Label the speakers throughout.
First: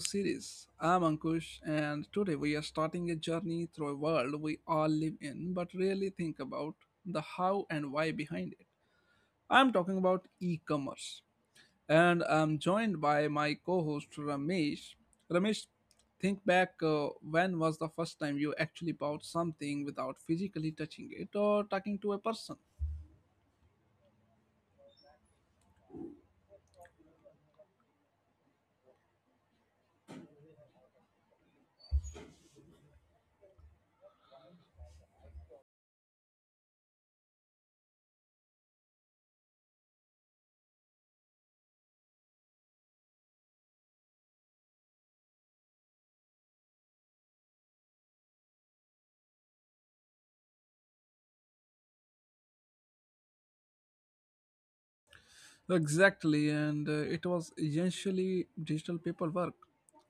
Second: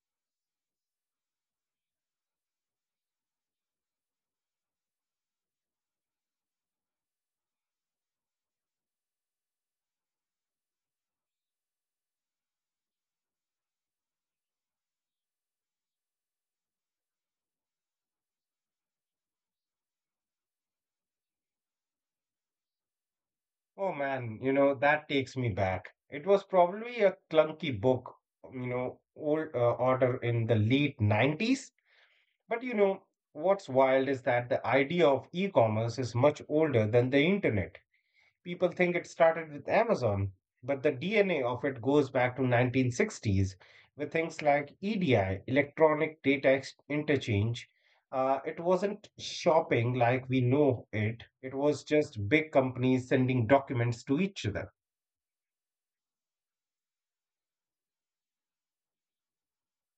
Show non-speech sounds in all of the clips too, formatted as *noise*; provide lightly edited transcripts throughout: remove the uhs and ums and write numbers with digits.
Speaker 1: series. I'm Ankush and today we are starting a journey through a world we all live in but rarely think about the how and why behind it. I'm talking about e-commerce and I'm joined by my co-host Ramesh. Ramesh, think back when was the first time you actually bought something without physically touching it or talking to a person?
Speaker 2: Oh man, you know, that takes me back. It was probably a clunky book, old order in the late 90s. But you know, what's wild is that the idea of e-commerce is much older than the internet. People think it started with Amazon, but the DNA of it goes back to 1960s with things like EDI, interchange. It wasn't shopping like we know it. It was just big companies sending documents to each other.
Speaker 1: Exactly, and it was essentially digital paperwork.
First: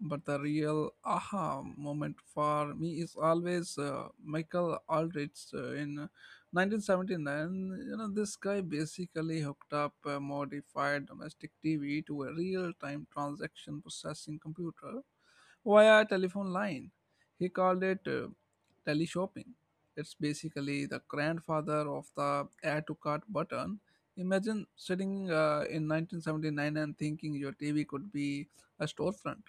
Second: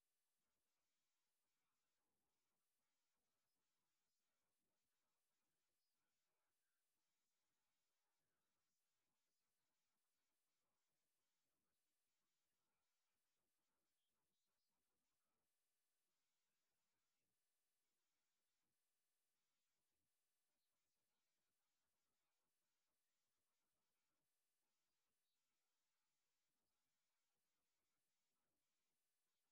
Speaker 1: But the real aha moment for me is always Michael Aldrich in 1979. You know, this guy basically hooked up a modified domestic TV to a real-time transaction processing computer via telephone line. He called it teleshopping. It's basically the grandfather of the add to cart button. Imagine sitting in 1979 and thinking your TV could be a storefront.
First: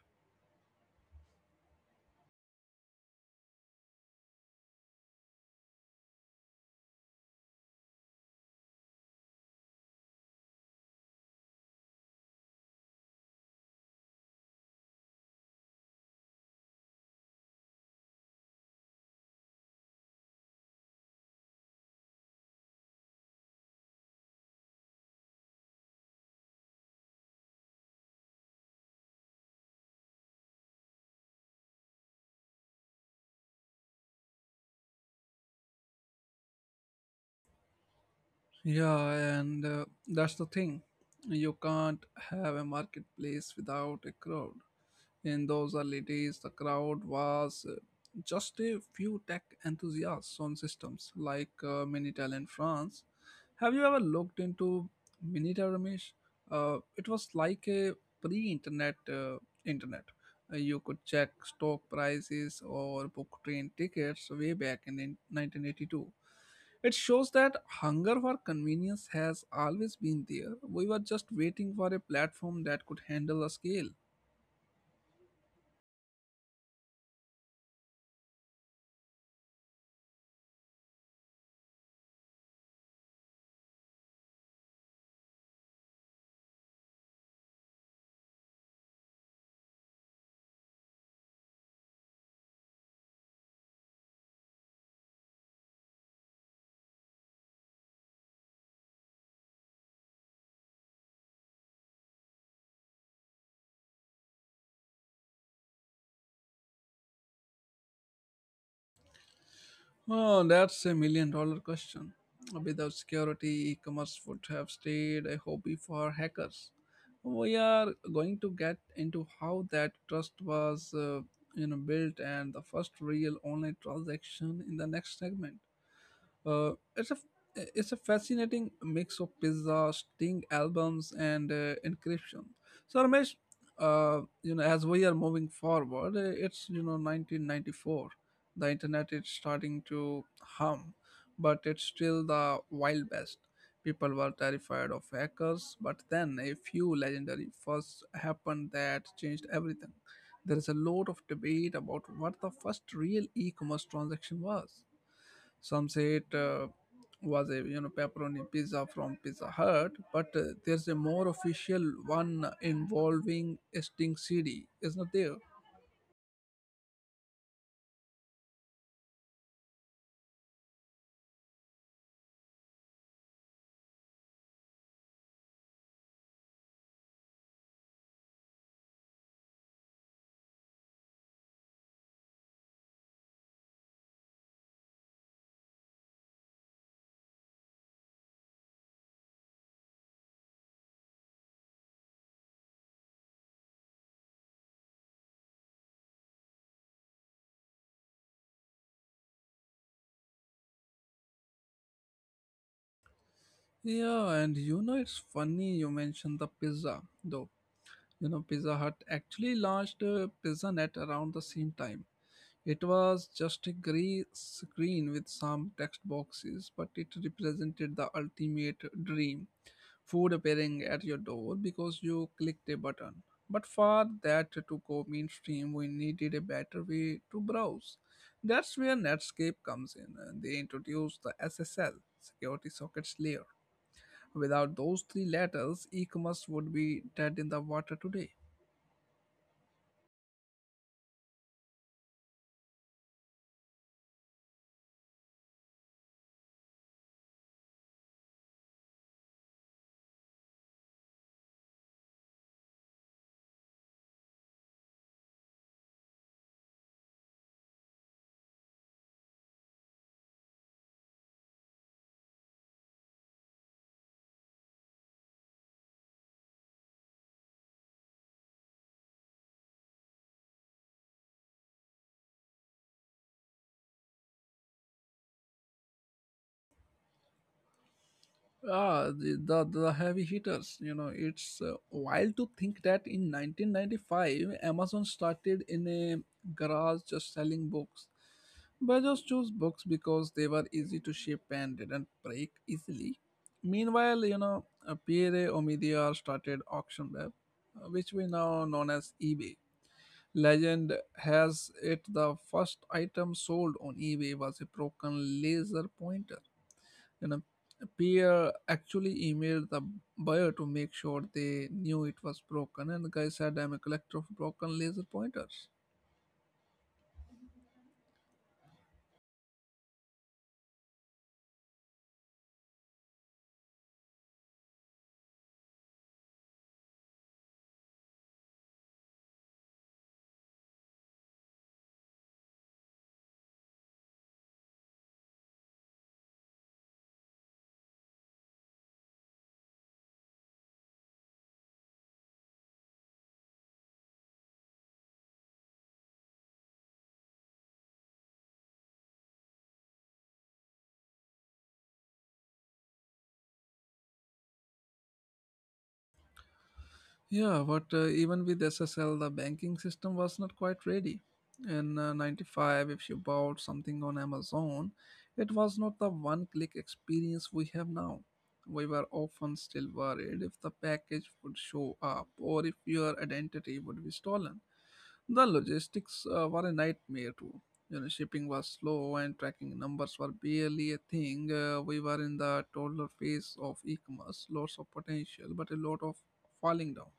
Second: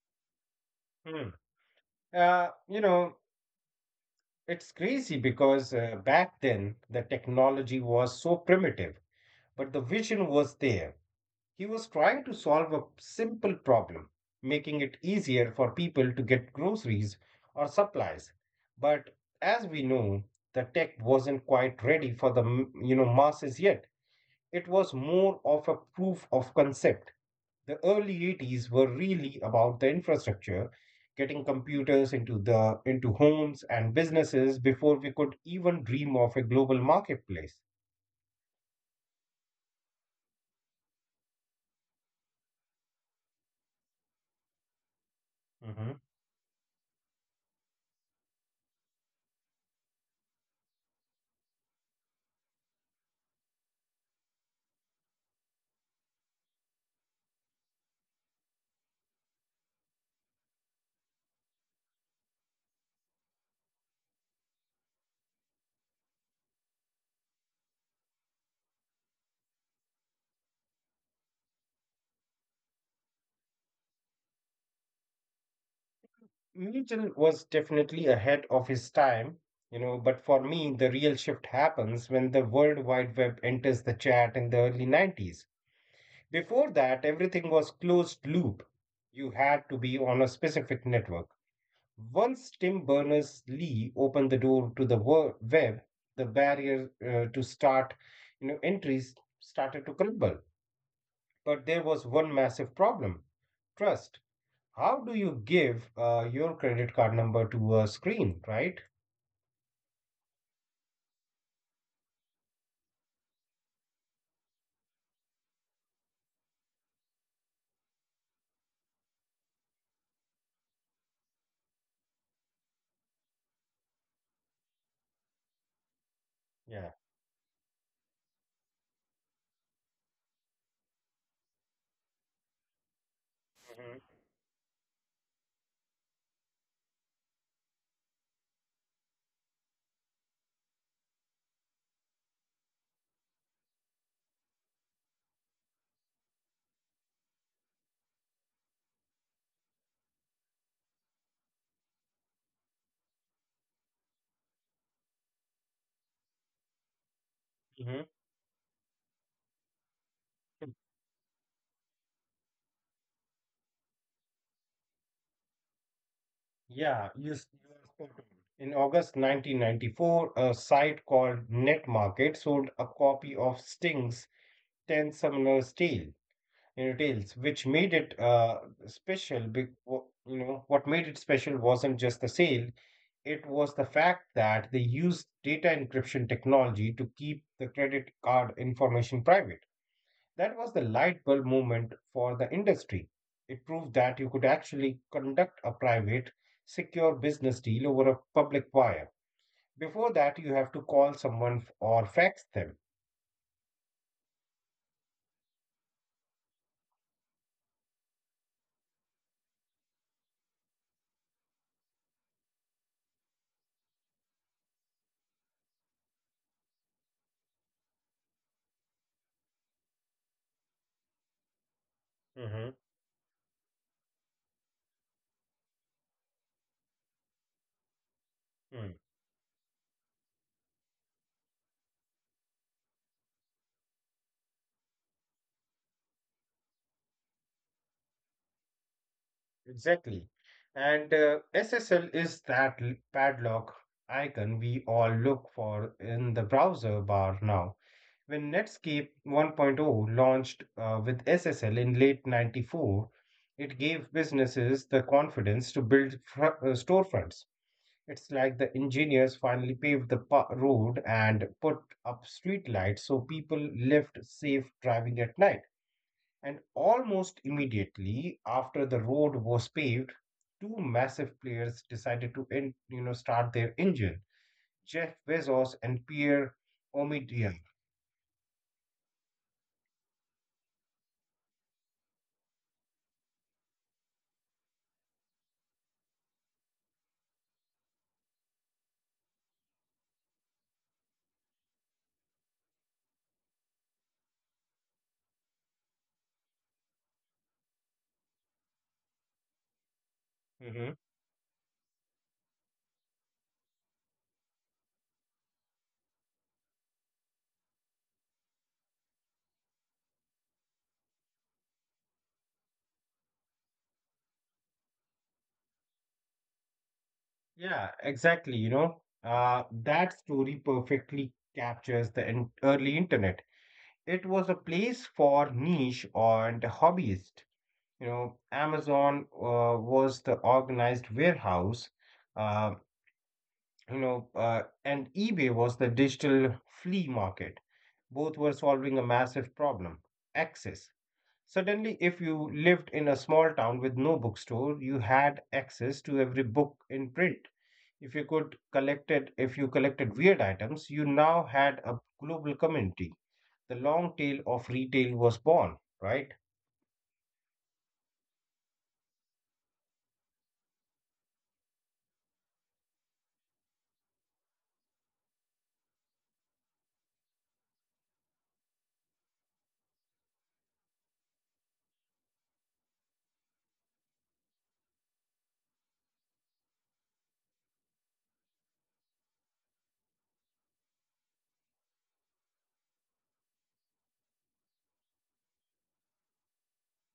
Speaker 2: Hmm. Uh, you know, it's crazy because back then the technology was so primitive, but the vision was there. He was trying to solve a simple problem, making it easier for people to get groceries or supplies. But as we know, the tech wasn't quite ready for the masses yet. It was more of a proof of concept. The early 80s were really about the infrastructure, getting computers into homes and businesses before we could even dream of a global marketplace.
Speaker 1: Yeah, and that's the thing. You can't have a marketplace without a crowd. In those
Speaker 2: Mhm.
Speaker 1: early days, the crowd was just a few tech enthusiasts on systems like Minitel in France. Have you ever looked into Minitel, Ramesh? It was like a pre-internet internet. You could check stock prices or book train tickets way back in 1982. It shows that hunger for convenience has always been there. We were just waiting for a platform that could handle the scale.
Speaker 2: Newton was definitely ahead of his time, you know, but for me, the real shift happens when the World Wide Web enters the chat in the early 90s. Before that, everything was closed loop. You had to be on a specific network. Once Tim Berners-Lee opened the door to the web, the barrier to start, entries started to crumble. But there was one massive problem: trust. How do you give your credit card number to a screen, right?
Speaker 1: Oh, that's a million dollar question. Without security, e commerce would have stayed a hobby for hackers. We are going to get into how that trust was built and the first real online transaction in the next segment. Uh,
Speaker 2: Yeah.
Speaker 1: it's a it's a fascinating mix of pizza, Sting albums, and encryption. So Ramesh, as we are moving forward, it's 1994. The internet is starting to hum, but it's still the wild west. People were terrified of hackers, but then a few legendary firsts happened that changed everything. There is a lot of debate about what the first real e-commerce transaction was. Some say it was a
Speaker 2: hmm
Speaker 1: pepperoni pizza from Pizza Hut, but
Speaker 2: hmm
Speaker 1: there's a more official one involving a Sting City, isn't there?
Speaker 2: You are spot on. In August 1994, a site called NetMarket sold a copy of Sting's 10 Summoner's Tales, which made it special. Be wh- you know, what made it special wasn't just the sale, it was the fact that they used data encryption technology to keep the credit card information private. That was the light bulb moment for the industry. It proved that you could actually conduct a private, secure business deal over a public wire. Before that, you have to call someone or fax them.
Speaker 1: Yeah, and you know it's funny you mentioned the pizza though. You know Pizza Hut actually launched Pizza Net around the same time. It was just a gray screen with some text boxes, but it represented the ultimate dream food appearing at your door because you
Speaker 2: Mhm.
Speaker 1: clicked a button. But for that to go mainstream, we needed a better way to browse. That's where Netscape comes in. And They introduced the SSL, Security Sockets Layer. Without those three letters, e commerce would be dead in the water today.
Speaker 2: Exactly. And SSL is that padlock icon we all look for in the browser bar now. When Netscape 1.0 launched with SSL in late 94, it gave businesses the confidence to build storefronts. It's like the engineers finally paved the road and put up streetlights so people lived safe driving at night. And almost immediately after the road was paved, two massive players decided to in, you know start their engine, Jeff Bezos and Pierre Omidyar.
Speaker 1: Ah, the heavy hitters. You know, it's wild to think that in 1995, Amazon started in a garage just selling books. Bezos chose books because they were easy to ship and didn't break easily. Meanwhile, Pierre Omidyar started AuctionWeb, which we now known as eBay. Legend
Speaker 2: Mhm.
Speaker 1: has it the first item sold on eBay was a broken laser pointer. You know, Pierre actually emailed the buyer to make sure they knew it was broken and the guy said I'm a collector of broken laser pointers.
Speaker 2: Yeah, exactly. That story perfectly captures the early internet. It was a place for niche and hobbyist. You know, Amazon was the organized warehouse. Um and eBay was the digital flea market. Both were solving a massive problem: access. Suddenly, if you lived in a small town with no bookstore, you had access to every book in print. If you collected weird items, you now had a global community. The long tail of retail was born, right?
Speaker 1: Yeah, but even with SSL, the banking system was not quite ready. In 95, if you bought something on Amazon, it was not the one click experience we have now. We were often still worried if the package would show up or if your identity would be stolen. The logistics were a nightmare too. You know, shipping was slow and tracking numbers were barely a thing. We were in the toddler phase of e-commerce, lots of potential, but a lot of falling down.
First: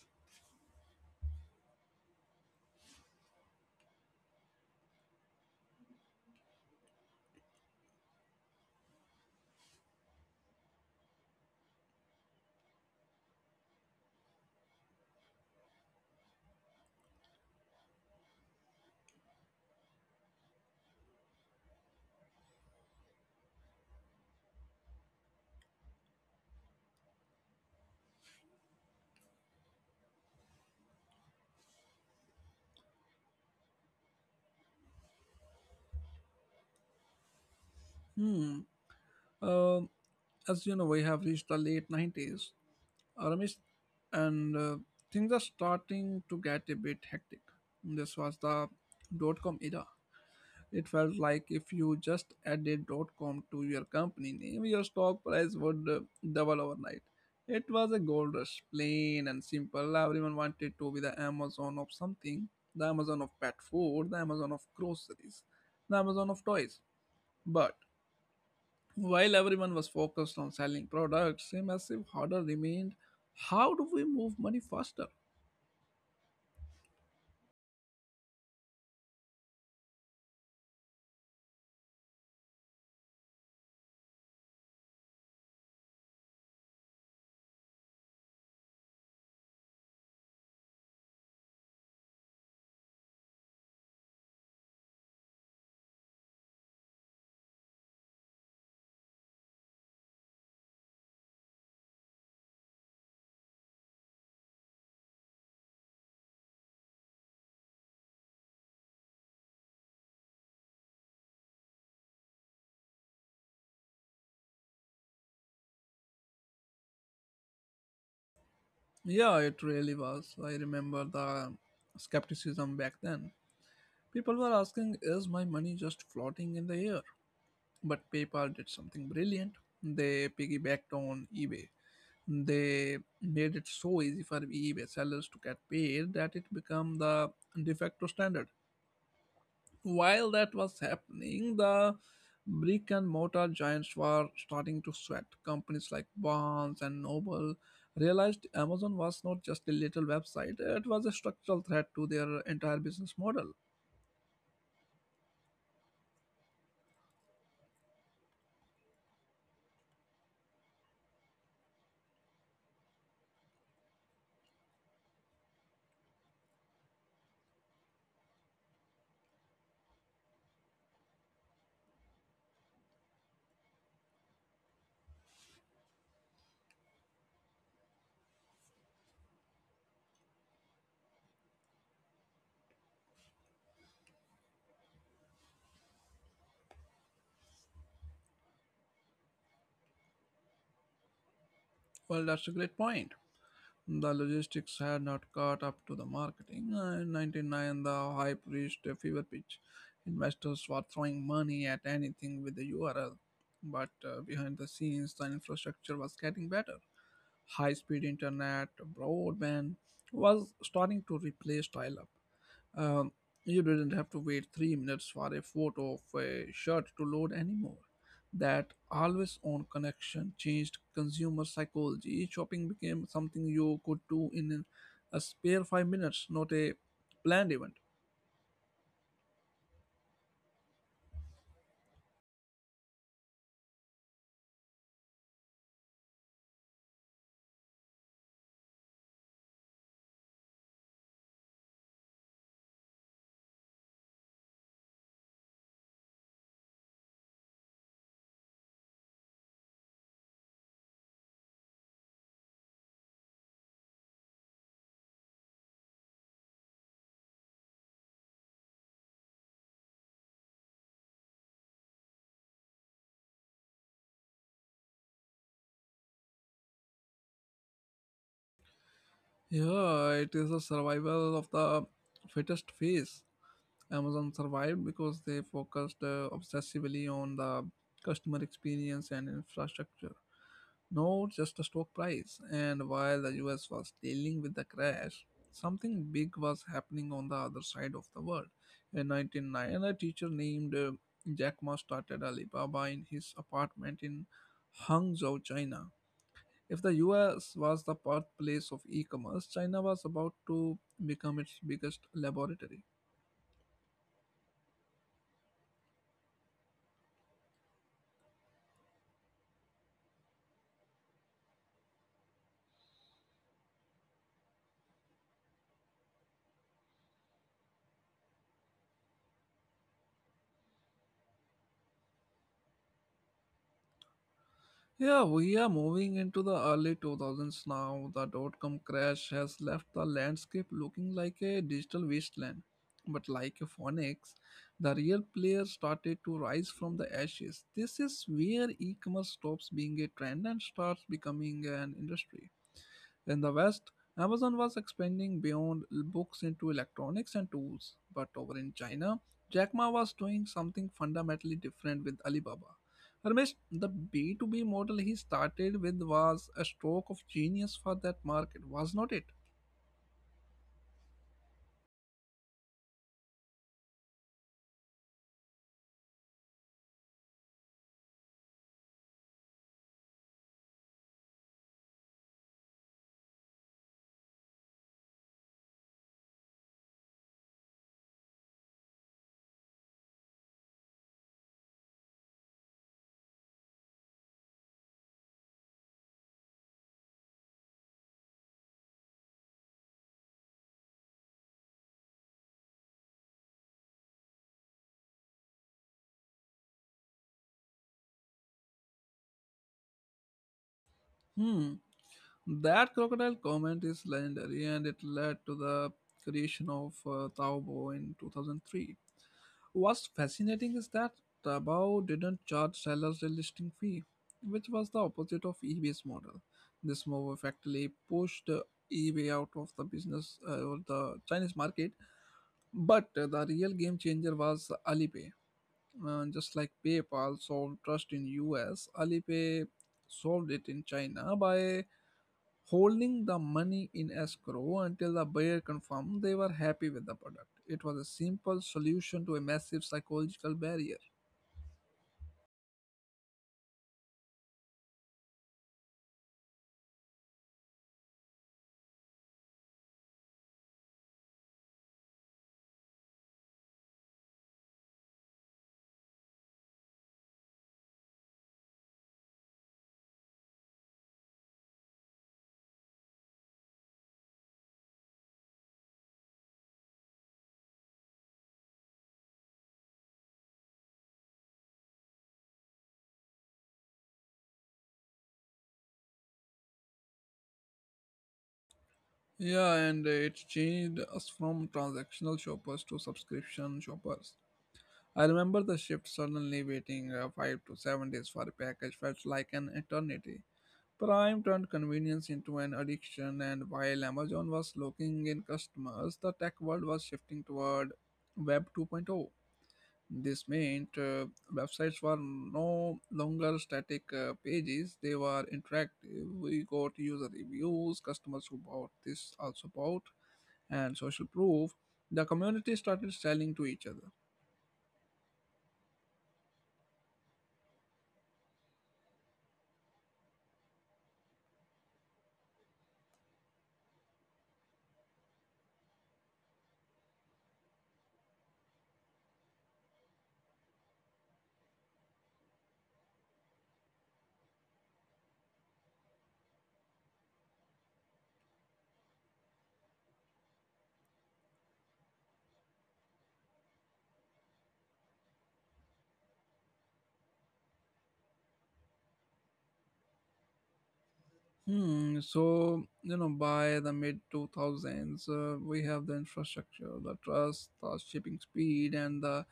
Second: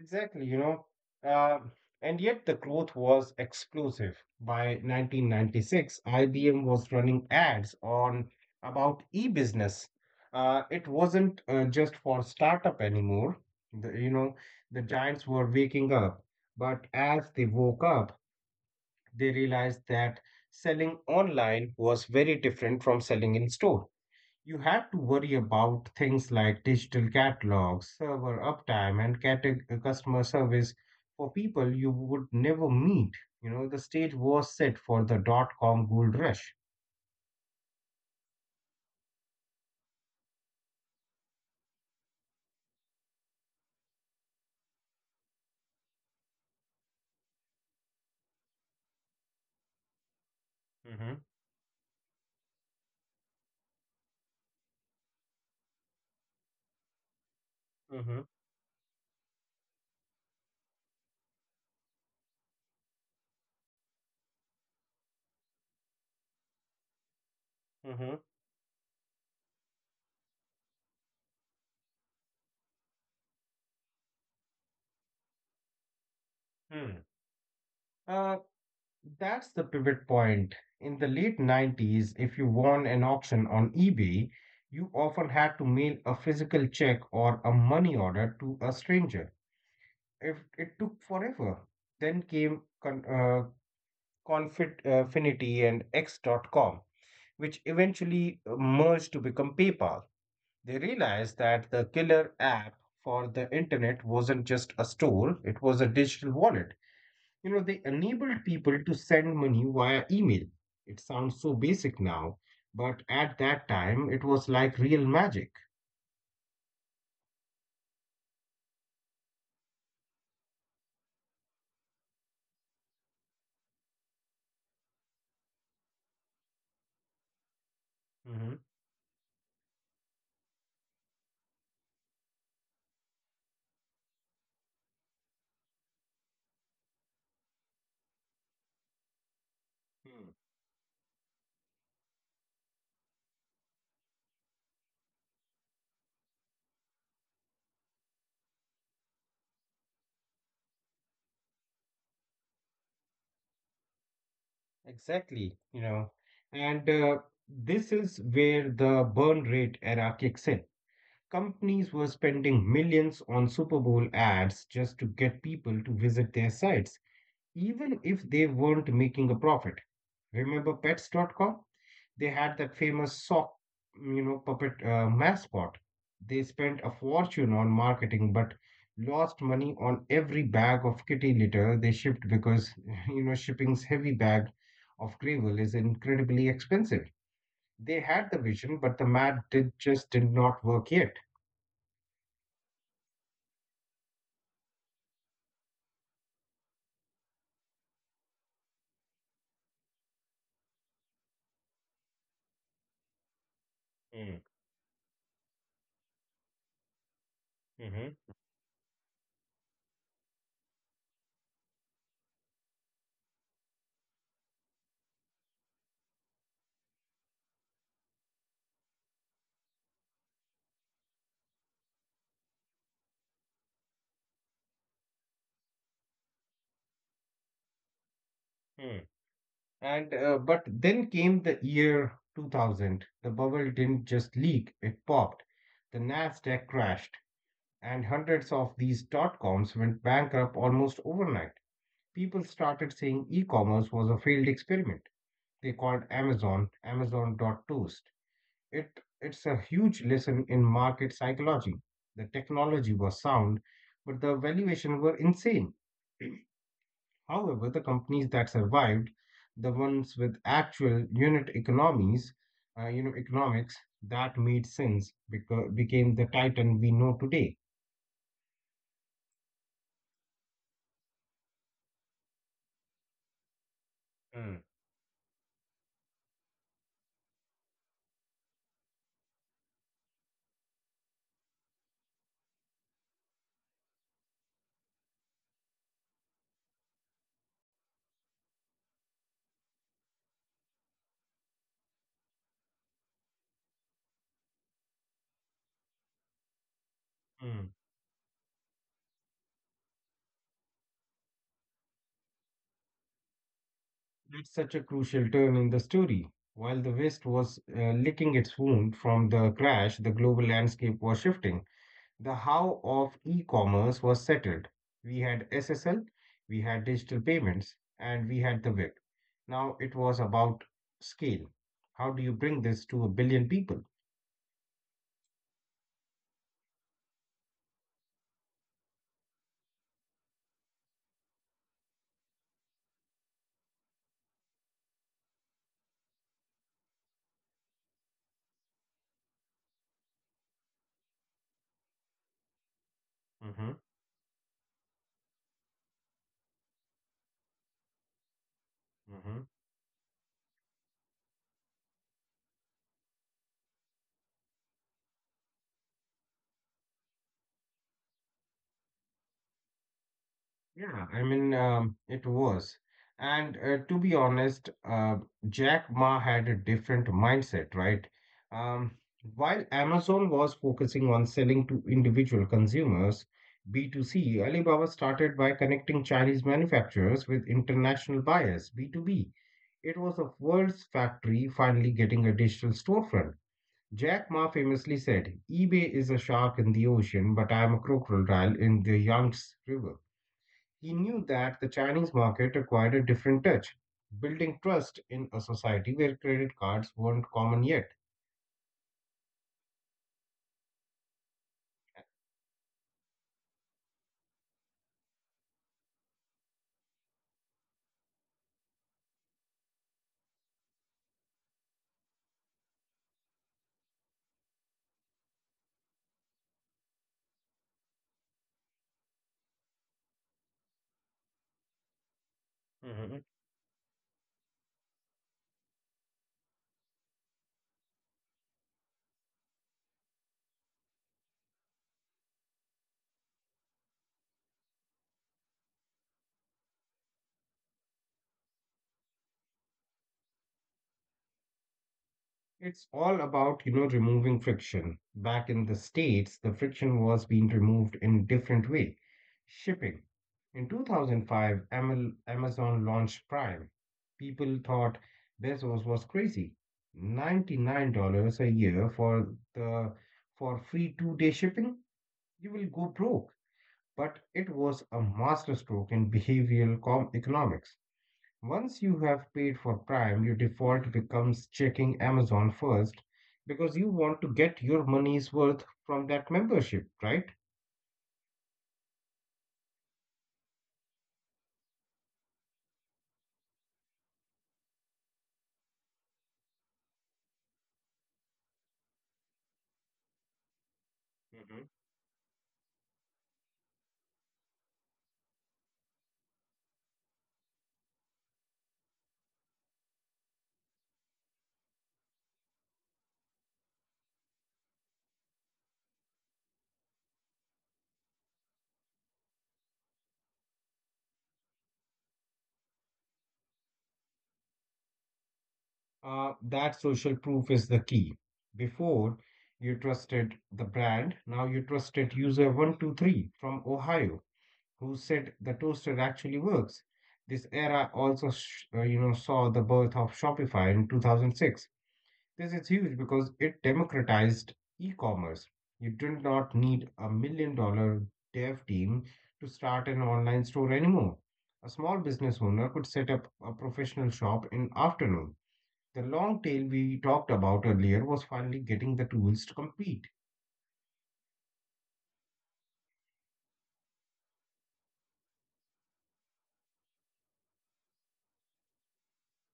Speaker 2: Exactly, you know. Uh, and yet the growth was explosive. By 1996, IBM was running ads on about e-business. It wasn't just for startup anymore. The, you know, the giants were waking up, but as they woke up, they realized that selling online was very different from selling in store. You have to worry about things like digital catalogs, server uptime, and customer service for people you would never meet. You know, the stage was set for .com gold rush.
Speaker 1: Hmm. Um as you know, we have reached the late 90s, Ramesh, and things are starting to get a bit hectic. This was the dot com era. It
Speaker 2: Mm-hmm.
Speaker 1: felt like if you just added dot com to your company name, your stock price would double overnight. It was a
Speaker 2: Mm-hmm.
Speaker 1: gold rush, plain and simple. Everyone wanted to be the Amazon of something, the Amazon of pet food, the Amazon of groceries, the Amazon of toys. But
Speaker 2: Mm-hmm.
Speaker 1: While everyone was focused on selling products, a massive hurdle remained: how do we move money faster?
Speaker 2: Hmm. Uh, that's the pivot point. In the late 90s, if you won an auction on eBay, you often had to mail a physical check or a money order to a stranger. If it took forever, then came Confinity and X.com, which eventually merged to become PayPal. They realized that the killer app for the internet wasn't just a store, it was a digital wallet. You know, they enabled people to send money via email. It sounds so basic now, but at that time it was like real magic.
Speaker 1: Yeah, it really was. I remember the skepticism back then. People were asking, is my money just floating in the air? But
Speaker 2: Mhm.
Speaker 1: PayPal did something brilliant. They piggybacked on eBay. They made it so easy for eBay sellers to get paid that it became the de facto standard.
Speaker 2: Hmm.
Speaker 1: While that was happening, the brick and mortar giants were starting to sweat. Companies like Barnes and Noble realized Amazon was not just a little website, it was a structural threat to their entire business model.
Speaker 2: Exactly, you know. And this is where the burn rate era kicks in. Companies were spending millions on Super Bowl ads just to get people to visit their sites, even if they weren't making a profit. Remember Pets. Dot com? They had that famous sock, puppet mascot. They spent a fortune on marketing but lost money on every bag of kitty litter they shipped because, *laughs* you know, shipping's heavy bag of gravel is incredibly expensive. They had the vision, but the math just did not work yet.
Speaker 1: Well, that's a great point. The logistics had not caught up to the marketing. In 99, the hype reached a fever pitch. Investors were throwing money at anything with the URL. But behind the scenes, the infrastructure was getting better. High speed
Speaker 2: Mhm,
Speaker 1: internet, broadband, was starting to replace dial up. Um, you didn't have to wait 3 minutes for a photo of a shirt to load anymore. That always on connection changed consumer psychology. Shopping became something you could do in a spare 5 minutes, not a planned event.
Speaker 2: mm. And but then came the year 2000. The bubble didn't just leak, it popped. The Nasdaq crashed, and hundreds of these dot coms went bankrupt almost overnight. People started saying e-commerce was a failed experiment. They called Amazon Amazon dot toast. It it's a huge lesson in market psychology. The technology was sound, but the valuation were insane. However, the companies that survived, the ones with actual unit economics that made sense because became the titan we know today.
Speaker 1: Yeah, it is a survival of the fittest phase. Amazon
Speaker 2: Mm.
Speaker 1: survived because they focused obsessively on the customer experience and infrastructure, not just the stock price. And while the US was dealing with the crash, something big was happening on the other side of the world. In 1909, a teacher named Jack Ma started Alibaba in his apartment in Hangzhou, China. If the US
Speaker 2: Mm.
Speaker 1: was the birthplace of e commerce, China was about to become its biggest laboratory.
Speaker 2: That's such a crucial turn in the story. While the West was licking its wound from the crash, the global landscape was shifting. The how of e-commerce was settled. We had SSL, we had digital payments, and we had the web. Now it was about scale. How do you bring this to a billion people?
Speaker 1: Yeah, we are moving into the early 2000s now. The dot com crash has left the landscape looking like a digital wasteland. But like a phoenix, the real player started to rise from the ashes. This is where e commerce stops being a trend and starts becoming an industry. In the
Speaker 2: Hmm.
Speaker 1: West, Amazon was expanding beyond books into electronics and tools. But over in China, Jack Ma was doing something fundamentally different with Alibaba. Ramesh, the B2B model he started with was a stroke of genius for that market, was not it?
Speaker 2: It was. And to be honest, Jack Ma had a different mindset, right? Um, while Amazon was focusing on selling to individual consumers, B2C, Alibaba started by connecting Chinese manufacturers with international buyers, B2B. It was the world's factory finally getting a digital storefront. Jack Ma famously said, eBay is a shark in the ocean, but I am a crocodile in the Yangtze River. He knew that the Chinese market required a different touch, building trust in a society where credit cards weren't common yet.
Speaker 1: Hmm. That crocodile comment is legendary and it led to the creation of Taobao in 2003. What's fascinating is that Taobao didn't charge sellers a listing fee, which was the opposite of eBay's model. This move effectively pushed eBay out of the business or the Chinese market. But
Speaker 2: Mhm.
Speaker 1: the real game changer was Alipay. Just like PayPal solved trust in US, Alipay solved it in China by holding the money in escrow until the buyer confirmed they were happy with the product. It was a simple solution to a massive psychological barrier.
Speaker 2: It's all about, you know, removing friction. Back in the States, the friction was being removed in different way. Shipping. In 2005, Amazon launched Prime. People thought Bezos was crazy. $99 a year for the for free two-day shipping? You will go broke. But it was a masterstroke in behavioral economics. Once you have paid for Prime, your default becomes checking Amazon first because you want to get your money's worth from that membership, right?
Speaker 1: Yeah, and it changed us from transactional shoppers to subscription shoppers. I remember the shift suddenly waiting 5 to 7 days for a package felt like an eternity. Prime
Speaker 2: Hmm.
Speaker 1: turned convenience into an addiction, and while Amazon was locking in customers, the tech world was shifting toward Web 2.0. This meant websites were no longer static pages, they were interactive. We got user reviews, customers who bought this also bought, and social proof. The community started selling to each other.
Speaker 2: That social proof is the key. Before, you trusted the brand, now you trusted user 123 from Ohio who said the toaster actually works. This era also, saw the birth of Shopify in 2006. This is huge because it democratized e-commerce. You do not need $1 million dev team to start an online store anymore. A small business owner could set up a professional shop in afternoon. The long tail we talked about earlier was finally getting the tools to compete.
Speaker 1: Hmm. So you know, by the mid two thousands, we have the infrastructure, the trust, the shipping speed, and the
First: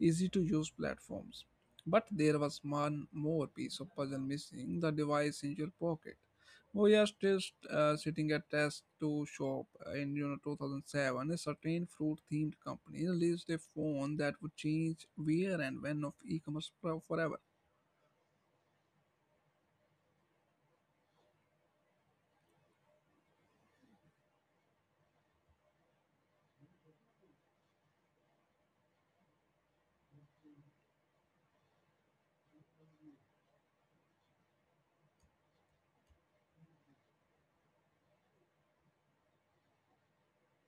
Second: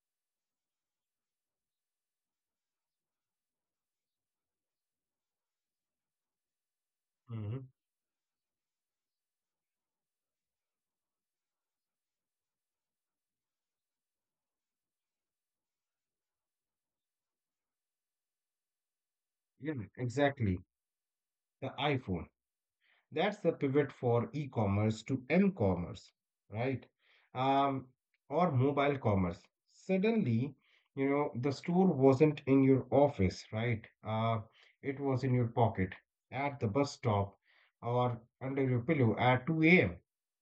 Speaker 1: easy to use platforms. But there was one more piece of puzzle missing: the device in your pocket. We are still
Speaker 2: Mhm.
Speaker 1: sitting at test to shop in 2007. A certain fruit-themed company released a phone that would change where and when of e-commerce forever.
Speaker 2: Yeah, exactly. The iPhone. That's the pivot for e-commerce to m-commerce, right? Um, or mobile commerce. Suddenly, you know, the store wasn't in your office, right? Uh, it was in your pocket, at the bus stop, or under your pillow at 2 a.m.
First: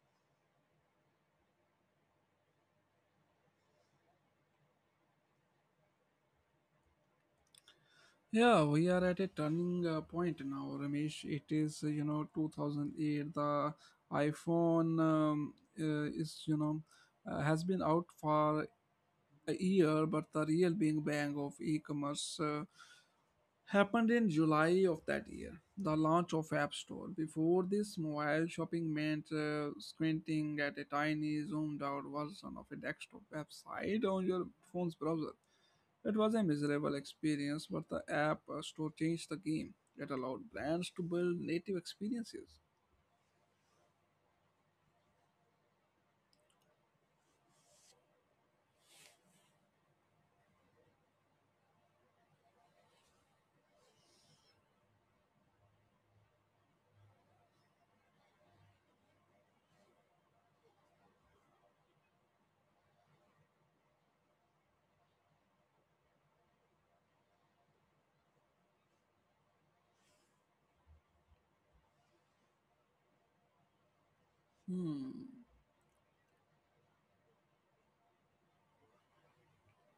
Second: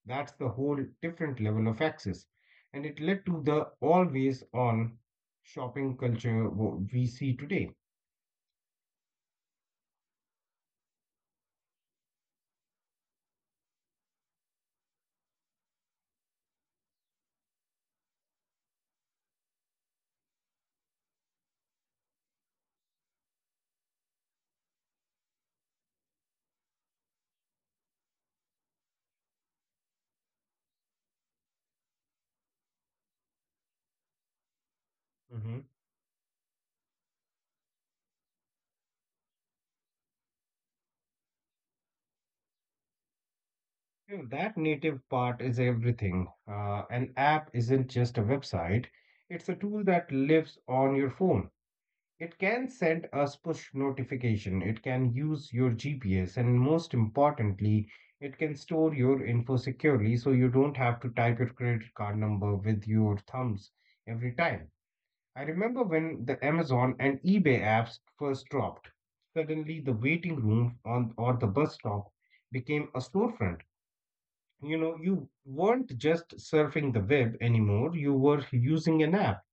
Speaker 2: That's the whole different level of access. And it led to the always on shopping culture we see today.
Speaker 1: Yeah, we are at a turning point now, Ramesh. It is, 2008. The iPhone uh, is, you know, has been out for a year, but the real big bang of e-commerce happened in July of that year, the launch of App Store. Before this, mobile shopping meant squinting at a tiny, zoomed out version of a desktop website on your phone's browser.
Speaker 2: Mm-hmm.
Speaker 1: It was a miserable experience, but the app store changed the game. It allowed brands to build native experiences.
Speaker 2: Yeah, that native part is everything. An app isn't just a website, it's a tool that lives on your phone. It can send us push notification, it can use your GPS, and most importantly, it can store your info securely so you don't have to type your credit card number with your thumbs every time. I remember when the Amazon and eBay apps first dropped. Suddenly, the waiting room on or the bus stop became a storefront. You
Speaker 1: Hmm.
Speaker 2: know, you weren't just surfing the web anymore, you were using an app.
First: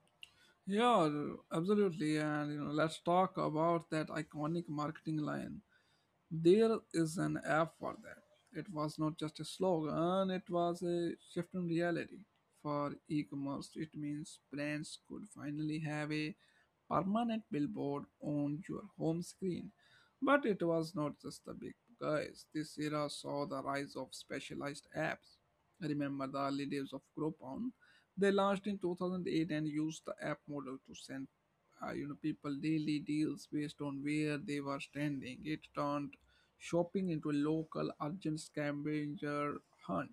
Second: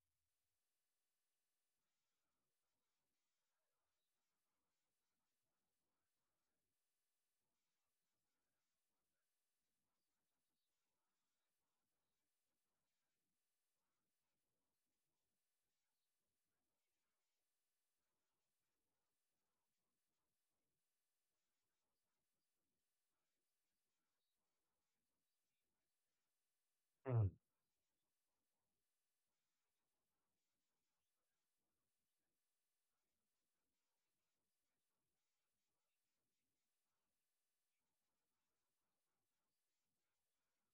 Speaker 1: Yeah, absolutely. And you know, let's talk about that iconic marketing line. There is an app for that. It was not just a slogan; it was a shift in reality. For e-commerce, it means brands could finally have a permanent billboard on your home screen. But it was not just the big guys. This era saw the rise of specialized apps. Remember the early
Speaker 2: Mm.
Speaker 1: days of Groupon? They launched in 2008 and used the app model to send people daily deals based on where they were standing. It turned shopping into a local urgent scavenger hunt.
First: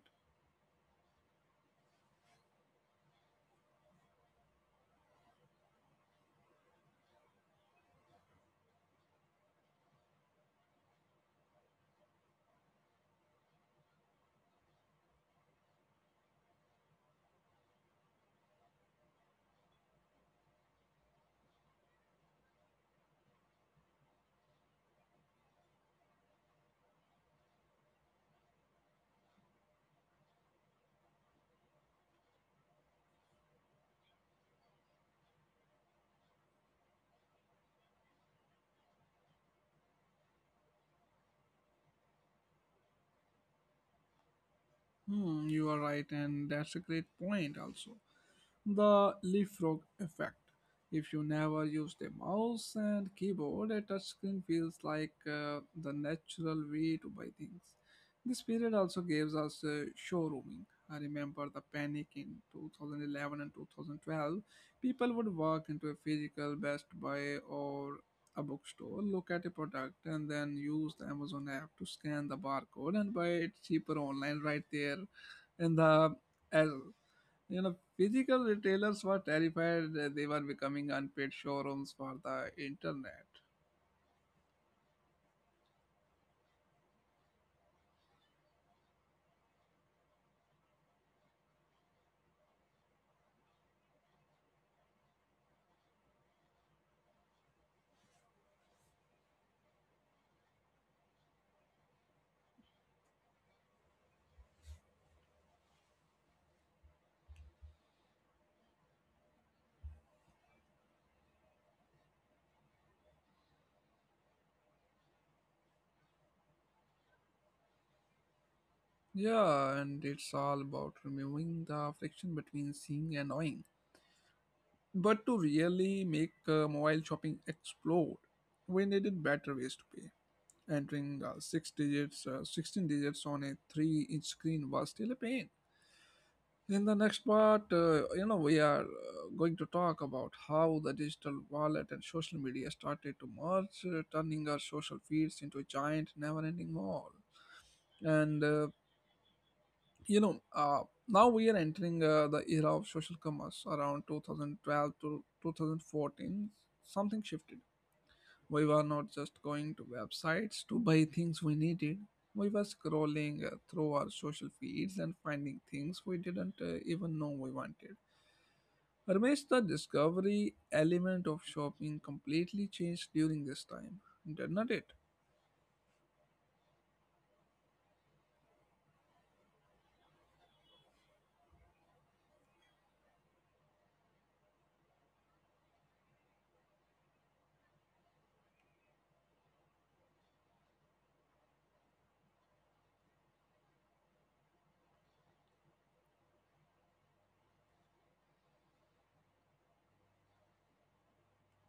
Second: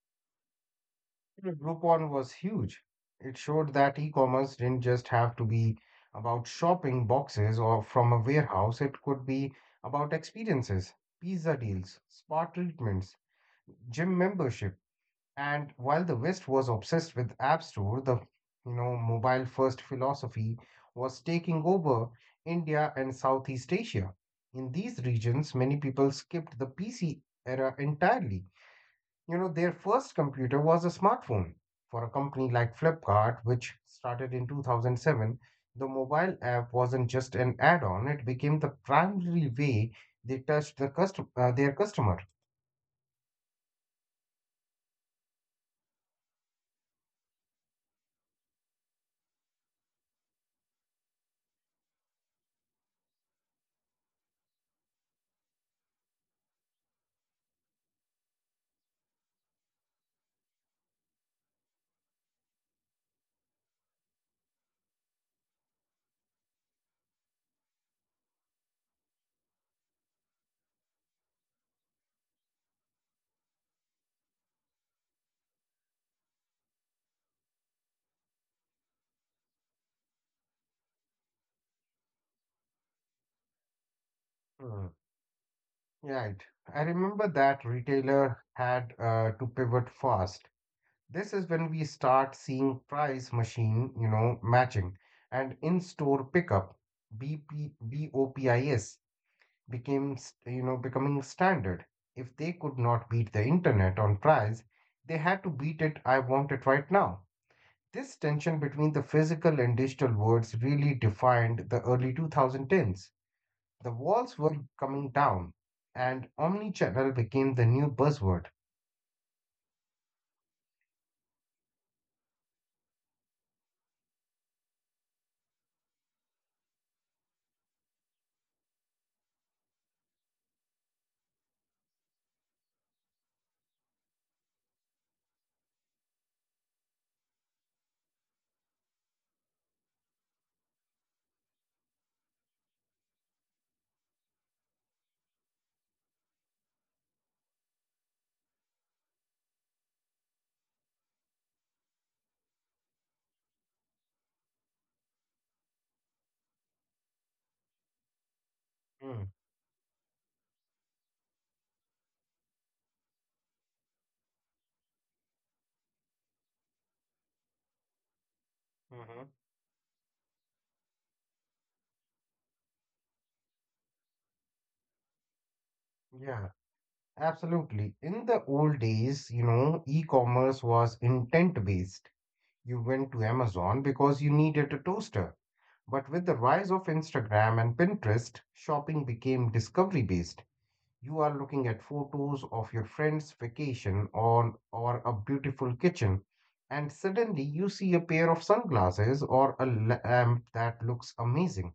Speaker 2: Groupon was huge. It showed that e-commerce didn't just have to be about shopping boxes or from a warehouse, it could be about experiences, pizza deals, spa treatments, gym membership. And while the West was obsessed with App Store, the mobile first philosophy was taking over India and Southeast Asia. In these regions, many people skipped the PC era entirely. You know, their first computer was a smartphone. For a company like Flipkart, which started in 2007, the mobile app wasn't just an add-on; it became the primary way they touched the their customer.
Speaker 1: Hmm, you are right, and that's a great point also. The leapfrog effect. If you never use the mouse and keyboard, a touchscreen feels like the natural way to buy things. This period also gives us showrooming. I remember the panic in 2011 and 2012. People would walk into a physical Best Buy or a bookstore, look at a product, and then use the Amazon app to scan the barcode and buy it cheaper online right there in the aisle. Physical retailers were terrified that they were becoming unpaid showrooms for the internet.
Speaker 2: Right. I remember that retailer had to pivot fast. This is when we start seeing price machine, you know, matching and in-store pickup, BOPIS became, becoming standard. If they could not beat the internet on price, they had to beat it. I want it right now. This tension between the physical and digital worlds really defined the early 2010s. The walls were coming down, and omnichannel became the new buzzword.
Speaker 1: Yeah, and it's all about removing the friction between seeing and knowing. But to really make mobile shopping explode, we needed better ways to pay. Entering 16 digits on a 3-inch screen was still a pain. In the next part, we are going to talk about how the digital wallet and social media started to merge, turning our social feeds into a giant, never ending mall. And, uh, you know, uh, now we are entering the era of social commerce around 2012 to 2014. Something shifted. We were not
Speaker 2: Mm.
Speaker 1: just going to websites to buy things we needed. We were scrolling through our social feeds and finding things we didn't even know we wanted.
Speaker 2: Mhm.
Speaker 1: Ramesh, the discovery element of shopping completely changed during this time, didn't it?
Speaker 2: Yeah, absolutely. In the old days, e-commerce was intent-based. You went to Amazon because you needed a toaster. But with the rise of Instagram and Pinterest, shopping became discovery-based. You are looking at photos of your friend's vacation on or a beautiful kitchen, and suddenly you see a pair of sunglasses or a lamp that looks amazing.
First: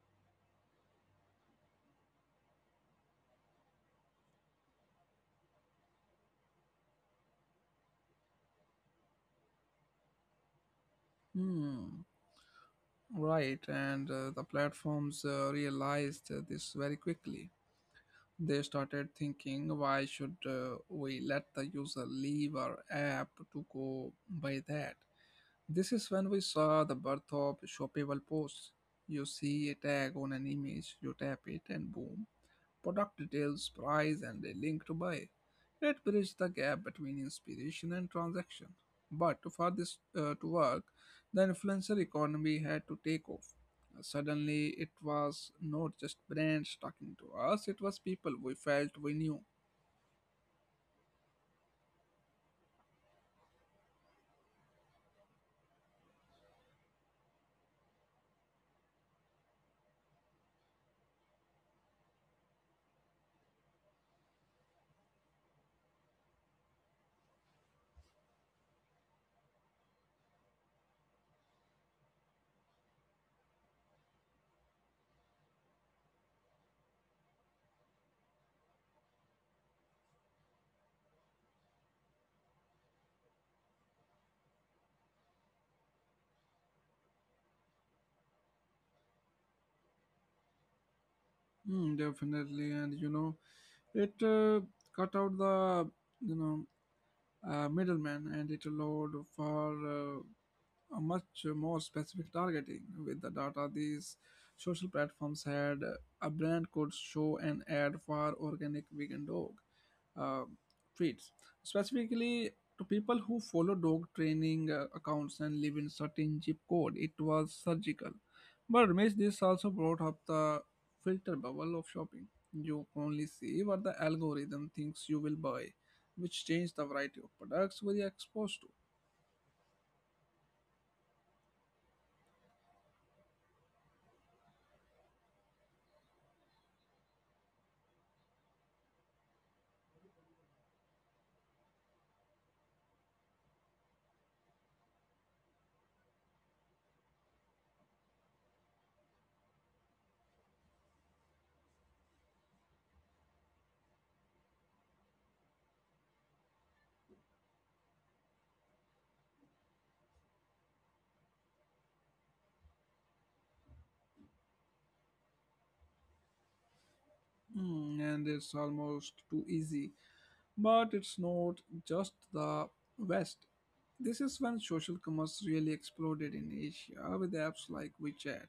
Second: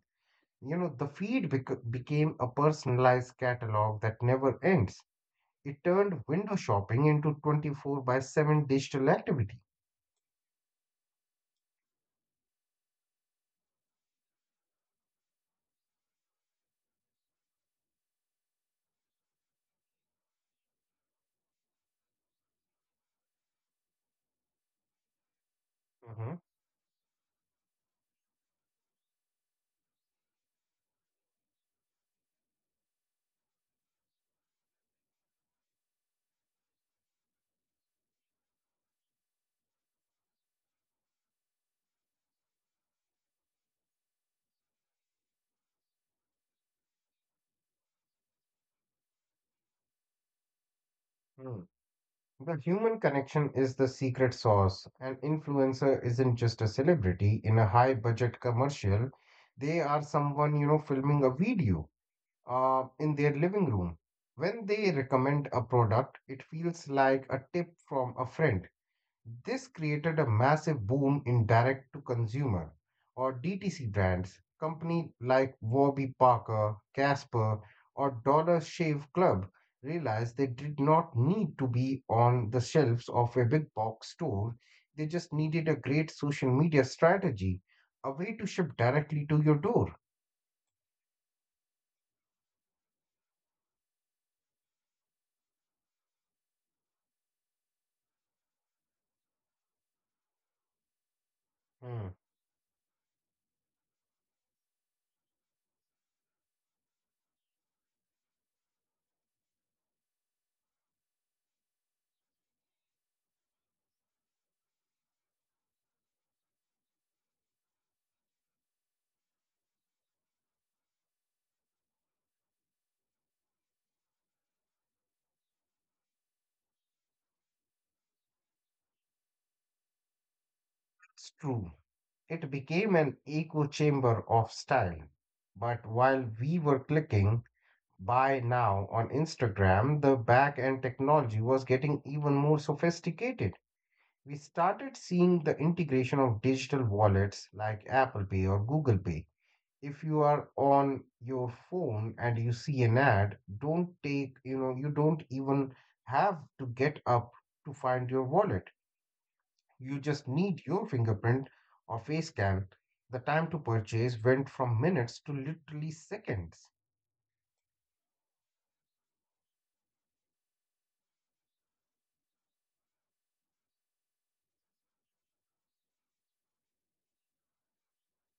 Speaker 2: The feed became a personalized catalog that never ends. It turned window shopping into 24 by 7 digital activity.
Speaker 1: Hmm. Right, and the platforms realized this very quickly. They started thinking, why should we let the user leave our app to go buy that? This is when we saw the birth of shoppable posts. You see a tag on an image, you tap it, and boom, product details, price, and a link to buy. It bridges the gap between inspiration and transaction. But for this to work, the influencer economy had to take off. Suddenly, it was not just brands talking to us, it was people we felt we knew.
Speaker 2: Mhm. The human connection is the secret sauce. An influencer isn't just a celebrity in a high budget commercial. They are someone, filming a video in their living room. When they recommend a product, it feels like a tip from a friend. This created a massive boom in direct to consumer or DTC brands. Companies like Warby Parker, Casper, or Dollar Shave Club realized they did not need to be on the shelves of a big box store. They just needed a great social media strategy, a way to ship directly to your door.
Speaker 1: Mm, definitely, and you know, it cut out the you know middleman, and it allowed for a much more
Speaker 2: Hmm.
Speaker 1: specific targeting with the data these social platforms had. A brand could show an ad for organic vegan dog uh, treats, specifically to people who follow dog training accounts and live in certain zip code. It was surgical. But Ramesh, this also brought up the filter bubble of shopping. You only see what the algorithm thinks you will buy, which changed the variety of products we are exposed to.
Speaker 2: It's true. It became an echo chamber of style. But while we were clicking, by now on Instagram, the back end technology was getting even more sophisticated. We started seeing the integration of digital wallets like Apple Pay or Google Pay. If you are on your phone and you see an ad, don't take, you don't even have to get up to find your wallet. You just need your fingerprint or face scan. The time to purchase went from minutes to literally seconds.
Speaker 1: Hmm, and it's almost too easy, but it's not just the West. This is when social commerce really exploded in Asia with apps like WeChat.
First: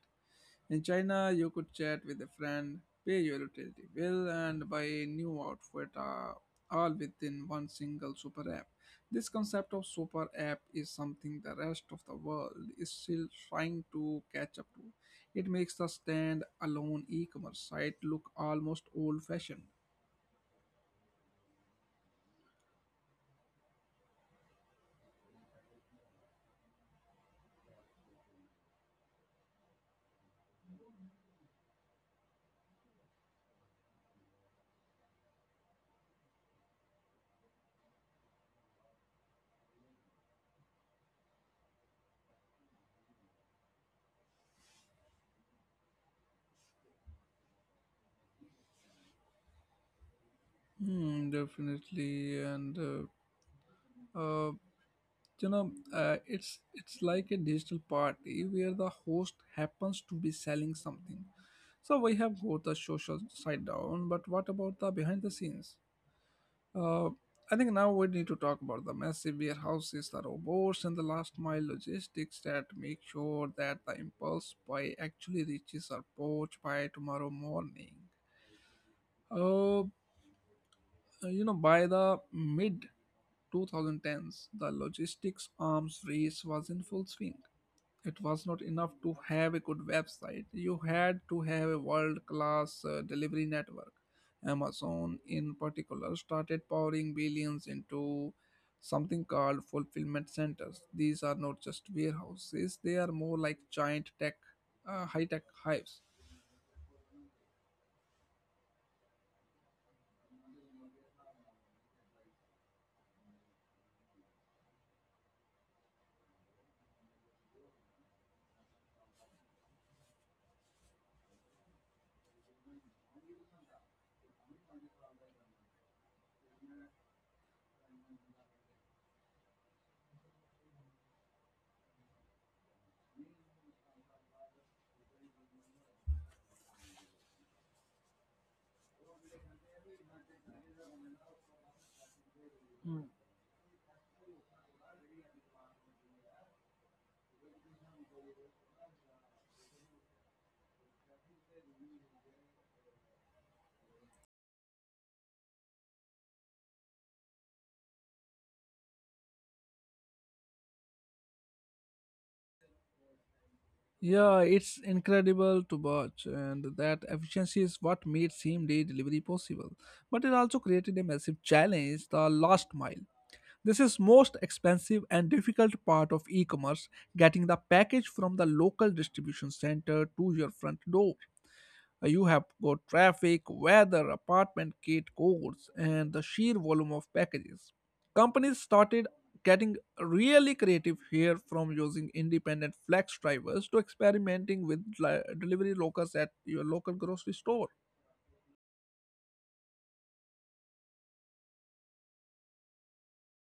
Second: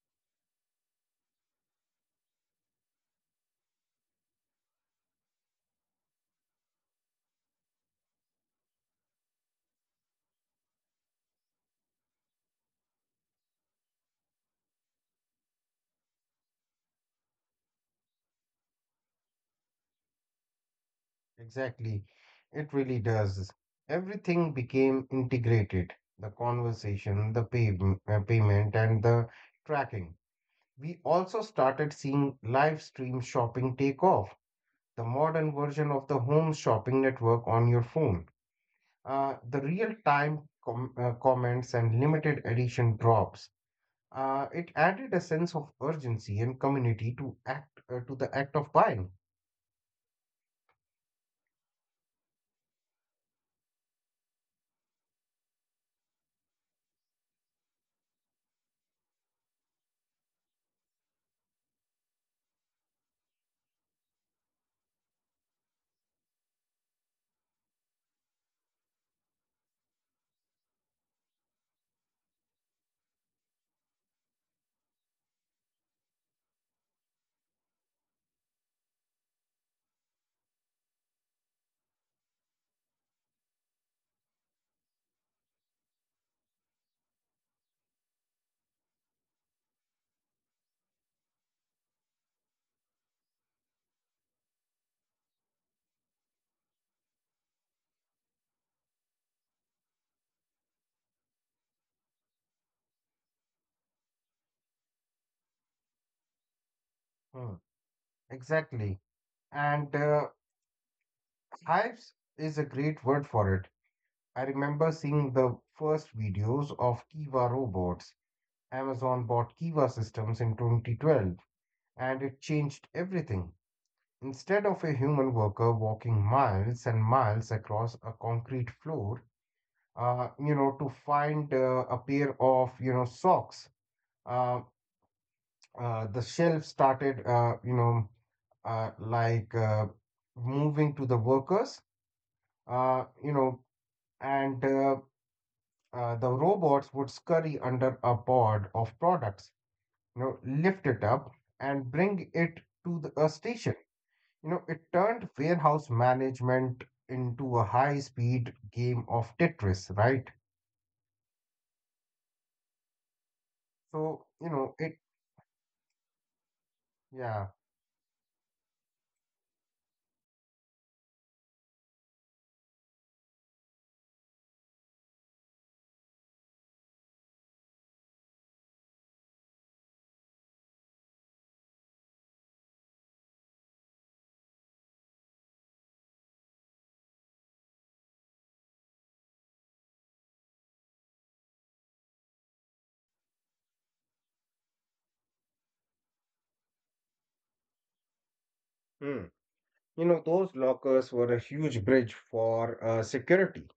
Speaker 1: In China, you could chat with a friend, pay your utility bill, and buy a new outfit all within one single super app. This concept of super app is something the rest of the world is still trying to catch up to. It makes the stand alone e commerce site look almost old fashioned.
Speaker 2: Exactly. It really does. Everything became integrated. The conversation, payment, and the tracking. We also started seeing live stream shopping take off, the modern version of the home shopping network on your phone. The real time comments and limited edition drops. It added a sense of urgency and community to the act of buying.
Speaker 1: Hmm, definitely. And uh, uh, you know it's like a digital party where the host happens to be selling something. So we have got the social side down, but what about the behind the scenes? uh, I think now we need to talk about the massive warehouses, the robots, and the last mile logistics that make sure that the impulse buy actually reaches our porch by tomorrow morning. uh, by the mid 2010s, the logistics arms race was in full swing. It was not enough to have a good website. You had to have a world class delivery network. Amazon, in particular, started pouring billions into something called fulfillment centers. These are not just warehouses, they are more like giant tech, high tech hives.
Speaker 2: Hmm. Exactly, and Hives is a great word for it. I remember seeing the first videos of Kiva robots. Amazon bought Kiva systems in 2012 and it changed everything. Instead of a human worker walking miles and miles across a concrete floor, to find a pair of, socks, uh, the shelf started, uh, like uh, moving to the workers, uh, you know, and the robots would scurry under a pod of products, lift it up and bring it to a station. It turned warehouse management into a high-speed game of Tetris, right? So, you
Speaker 1: Yeah,
Speaker 2: know,
Speaker 1: it's
Speaker 2: it,
Speaker 1: incredible to watch, and that
Speaker 2: yeah.
Speaker 1: efficiency is what made same day delivery possible. But it also created a massive challenge, the last mile. This is most expensive and difficult part of e-commerce, getting the package from the local distribution center to your front door. You have got traffic, weather, apartment gate codes, and the sheer volume of packages. Companies started getting really creative here, from using independent flex drivers to experimenting with delivery lockers at your local grocery store.
Speaker 2: Hmm. Those lockers were a huge bridge for security.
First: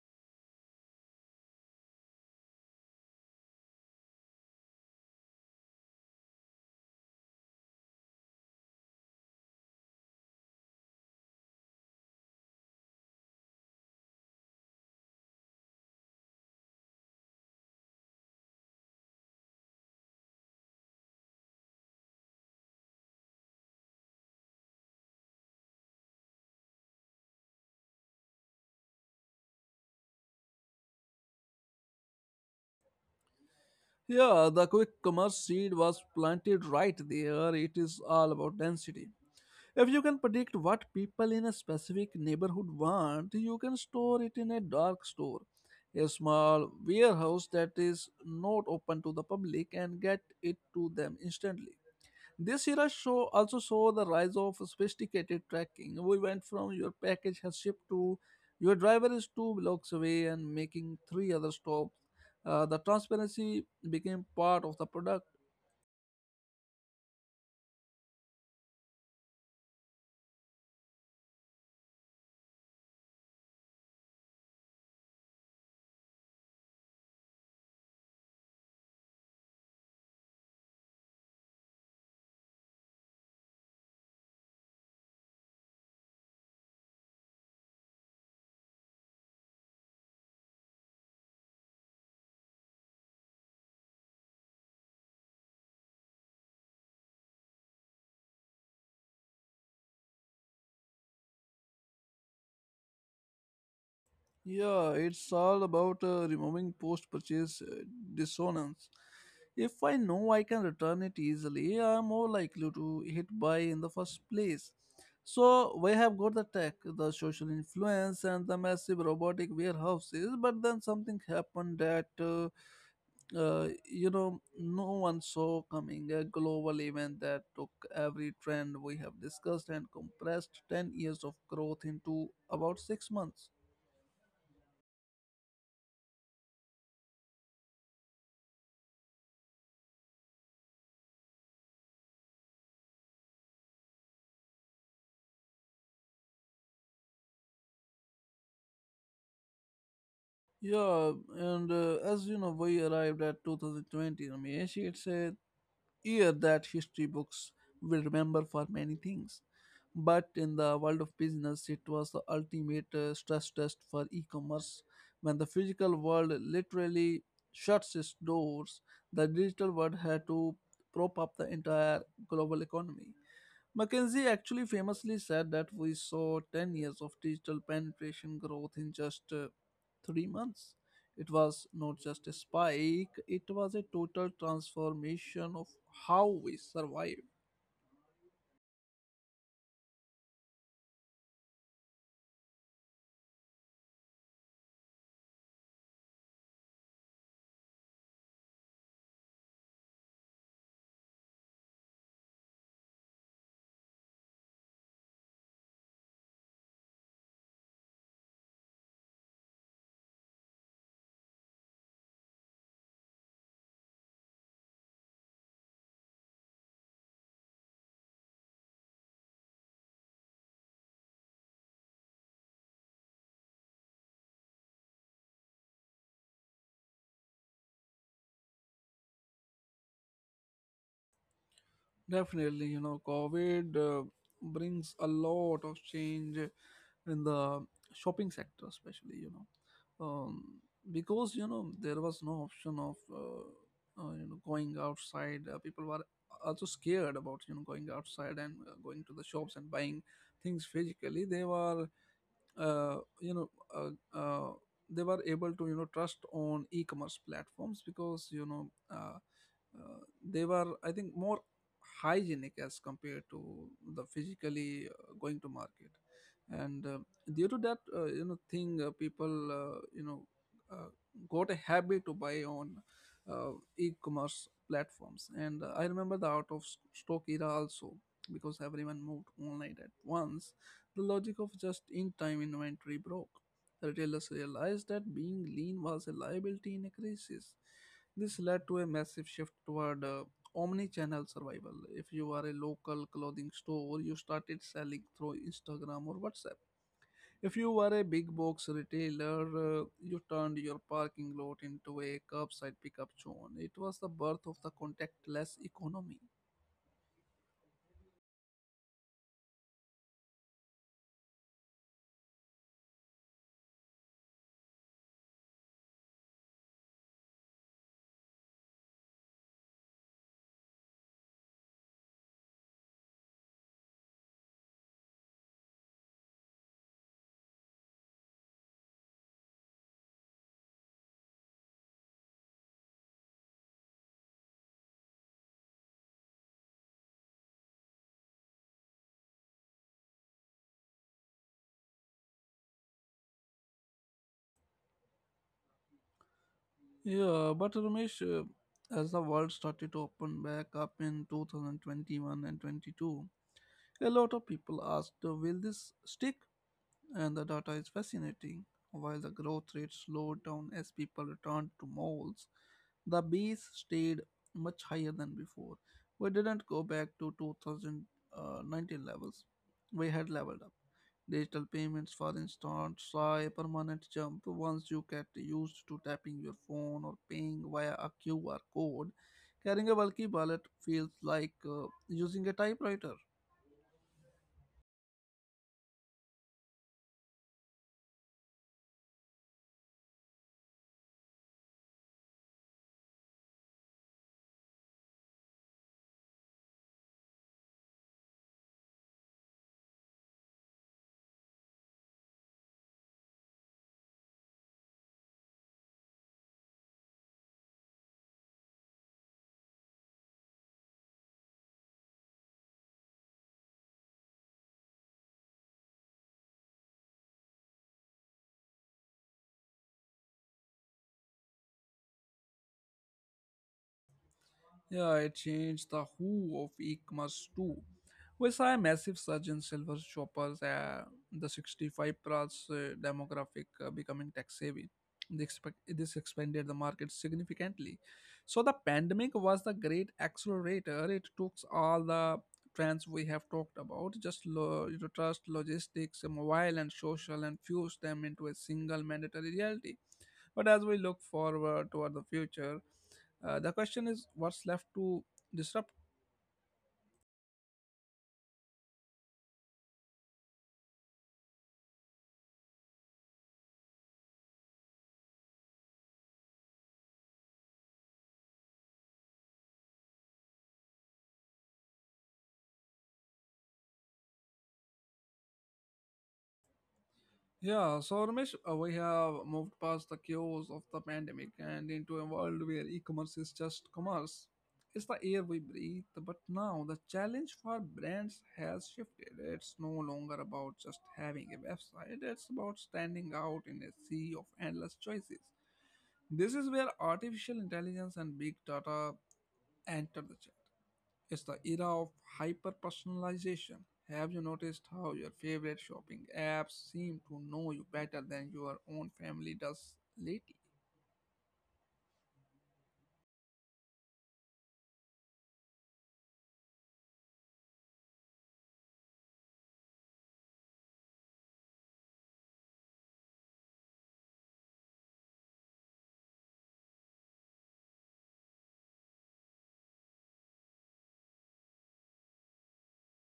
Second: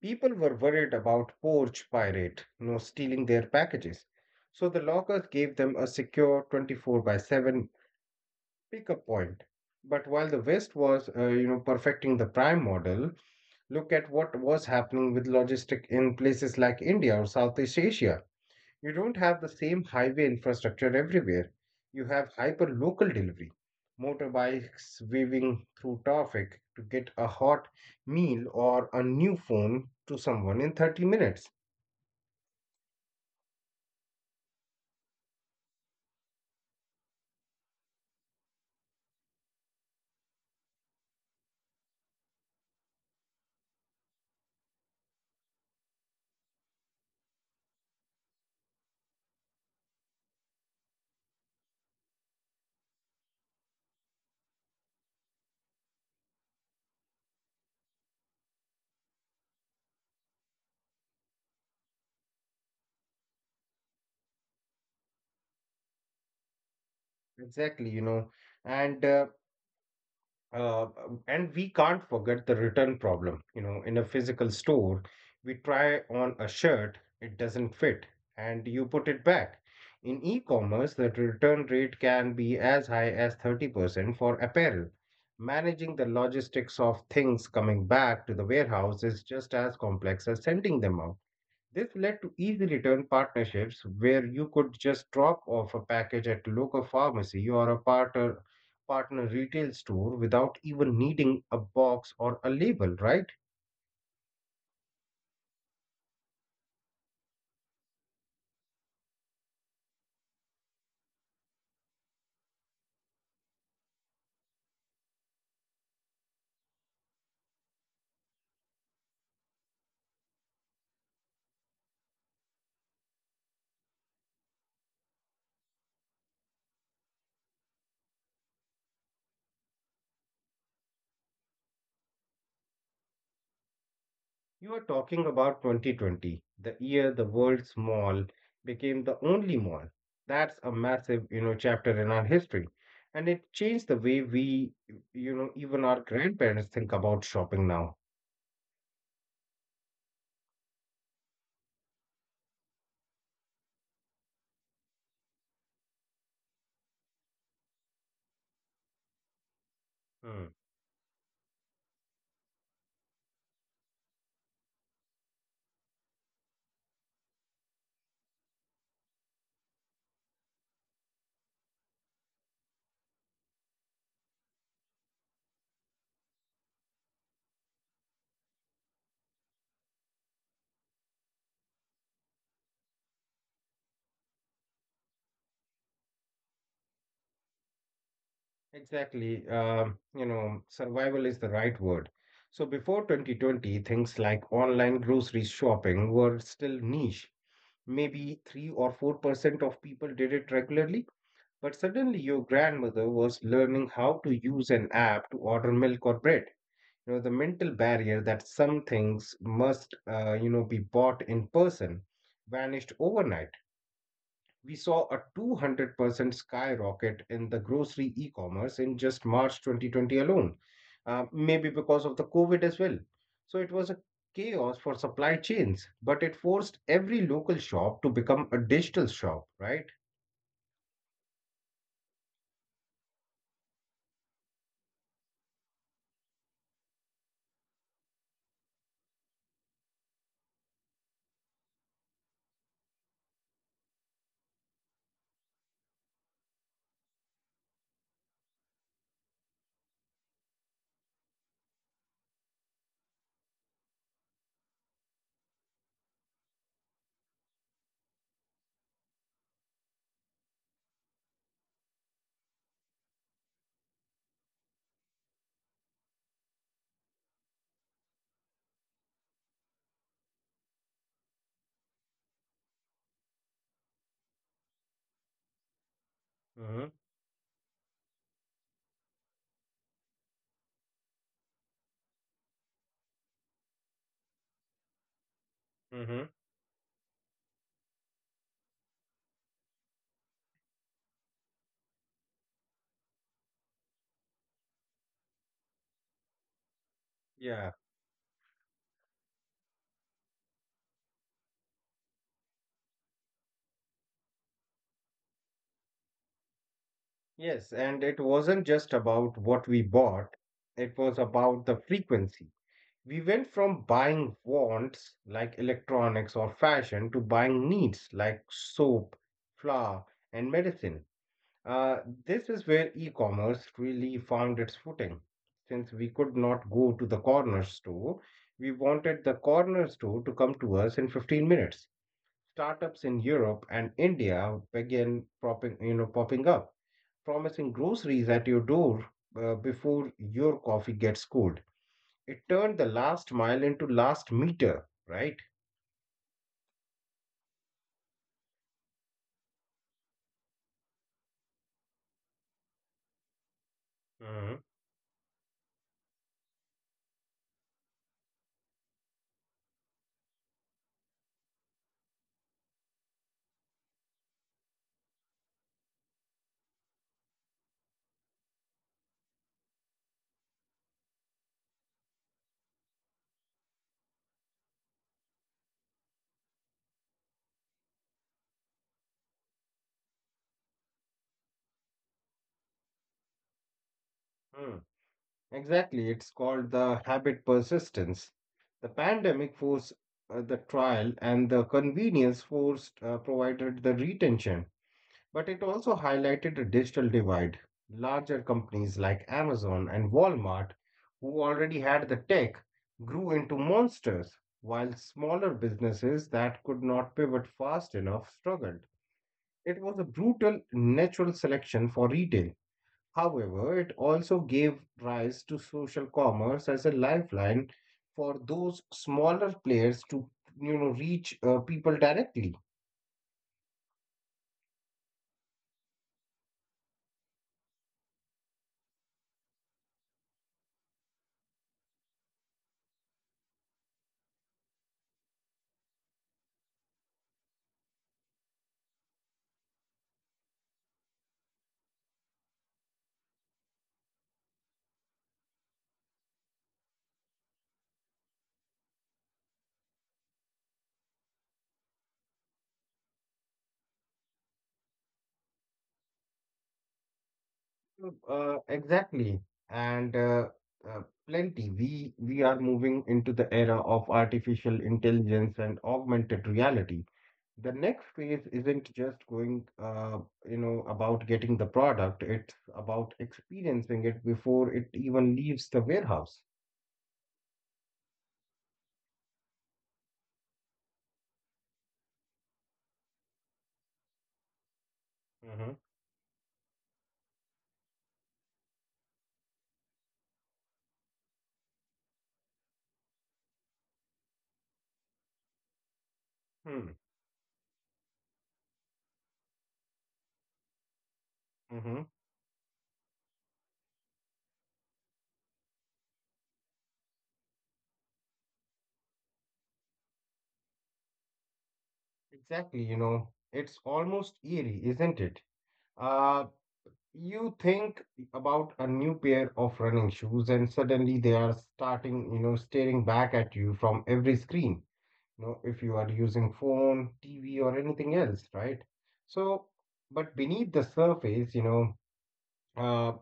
Speaker 2: People were worried about porch pirate, stealing their packages. So the lockers gave them a secure 24 by 7 pick a point. But while the West was, perfecting the prime model, look at what was happening with logistic in places like India or Southeast Asia. You don't have the same highway infrastructure everywhere. You have hyper local delivery, motorbikes weaving through traffic to get a hot meal or a new phone to someone in 30 minutes.
Speaker 1: Yeah, the quick commerce seed was planted right there. It is all about density. If you can predict what people in a specific neighborhood want, you can store it in a dark store, a small warehouse that is not open to the public, and get it to them instantly. This era show also saw the rise of sophisticated tracking. We went from your package has shipped to your driver is two blocks away and making three other stops. The transparency became part of the product.
Speaker 2: Exactly. You know, and uh, uh, and we can't forget the return problem. In a physical store, we try on a shirt, it doesn't fit, and you put it back. In e commerce, the return rate can be as high as 30% for apparel. Managing the logistics of things coming back to the warehouse is just as complex as sending them out. This led to easy return partnerships where you could just drop off a package at local pharmacy or a partner retail store without even needing a box or a label, right?
Speaker 1: Yeah, it's all about removing post purchase dissonance. If I know I can return it easily, I'm more likely to hit buy in the first place. So we have got the tech, the social influence, and the massive robotic warehouses, but then something happened that no one saw coming. A global event that took every trend we have discussed and compressed 10 years of growth into about 6 months.
Speaker 2: You are talking about 2020, the year the world's mall became the only mall. That's a massive, chapter in our history. And it changed the way we, even our grandparents think about shopping now.
Speaker 1: Yeah, and as you know, we arrived at 2020, Ramesh. It's a year that history books will remember for many things. But in the world of
Speaker 2: Hmm.
Speaker 1: business, it was the ultimate stress test for e commerce. When the physical world literally shuts its doors, the digital world had to prop up the entire global economy. Mackenzie actually famously said that we saw 10 years of digital penetration growth in just 3 months. It was not just a spike, it was a total transformation of how we survive.
Speaker 2: Exactly. Survival is the right word. So before 2020, things like online grocery shopping were still niche. Maybe 3 or 4% of people did it regularly, but suddenly your grandmother was learning how to use an app to order milk or bread. The mental barrier that some things must, be bought in person vanished overnight. We saw a 200% skyrocket in the grocery e-commerce in just March 2020 alone, maybe because of the COVID as well. So it was a chaos for supply chains, but it forced every local shop to become a digital shop, right?
Speaker 1: Definitely, you know, COVID brings a lot of change in the shopping sector, especially, because, you know, there was no option of, you know, going outside. People were also scared about, you know, going outside and going to the shops and buying things physically. Uh, you know, uh, uh, they were able to, you know, trust on e-commerce platforms because, uh, uh, they were, I think, more hygienic as compared to the physically going to market, and due to that thing, people, uh, got a habit to buy on uh, e-commerce platforms. And I remember the out of
Speaker 2: Mm-hmm.
Speaker 1: stock era also, because everyone moved online at once. The logic of just in-time inventory broke. Retailers realized that being lean was a
Speaker 2: Mm-hmm.
Speaker 1: liability in a crisis. This led to a massive shift toward omni-channel survival. If you were a local clothing store, you started selling through Instagram or WhatsApp. If you
Speaker 2: Yeah.
Speaker 1: were a big box retailer, you turned your parking lot into a curbside pickup zone. It was the birth of the contactless economy.
Speaker 2: Yes, and it wasn't just about what we bought, it was about the frequency. We went from buying wants like electronics or fashion to buying needs like soap, flour, and medicine. Uh, this is where e commerce really found its footing. Since we could not go to the corner store, we wanted the corner store to come to us in 15 minutes. Startups in Europe and India began popping up, promising groceries at your door before your coffee gets cold. It turned the last mile into last meter, right?
Speaker 1: Yeah, but Ramesh, as the world started to open back up in 2021 and 22, a lot of
Speaker 2: Hmm.
Speaker 1: people asked, will this stick? And the data is fascinating. While the growth rate slowed down as people returned to malls, the base stayed much higher than before. We didn't go back to 2019 levels. We had leveled up. Digital payments, for instance, saw a permanent jump. Once you get used to tapping your phone or paying via a QR code, carrying a bulky wallet feels like using a typewriter.
Speaker 2: Hmm. Exactly. It's called the habit persistence. The pandemic forced the trial and the convenience forced provided the retention, but it also highlighted a digital divide. Larger companies like Amazon and Walmart, who already had the tech, grew into monsters, while smaller businesses that could not pivot fast enough struggled. It was a brutal natural selection for retail. However, it also gave rise to social commerce as a lifeline for those smaller players to, reach people directly.
Speaker 1: Yeah, I changed the who of e-commerce too. We saw a massive surge in silver shoppers, the 65 plus demographic becoming tax savvy. This expanded the market significantly. So the pandemic was the great accelerator. It took all the trends we have talked about, just you know, trust, logistics, mobile and social, and fused them into a single mandatory reality. But as we look forward toward the future, the question is, what's left to disrupt?
Speaker 2: Exactly, and uh, plenty. We are moving into the era of artificial intelligence and augmented reality. The next phase isn't just going about getting the product. It's about experiencing it before it even leaves the warehouse.
Speaker 1: Yeah, so Ramesh, we have moved past the chaos of the pandemic and into a world where e-commerce is just commerce. It's the air we
Speaker 2: Mm-hmm.
Speaker 1: breathe, but now the challenge for brands has shifted. It's no longer about just having a website, it's about standing out in a sea of endless choices. This is where
Speaker 2: Hmm.
Speaker 1: artificial intelligence and big data enter the chat. It's the era
Speaker 2: Hmm.
Speaker 1: of hyper personalization. Have you noticed how your favorite shopping apps seem to know you better than your own family does lately?
Speaker 2: Exactly. It's almost eerie, isn't it? Uh, you think about a new pair of running shoes, and suddenly they are starting you know staring back at you from every screen, if you are using phone, TV, or anything else, right? So, but beneath the surface, uh,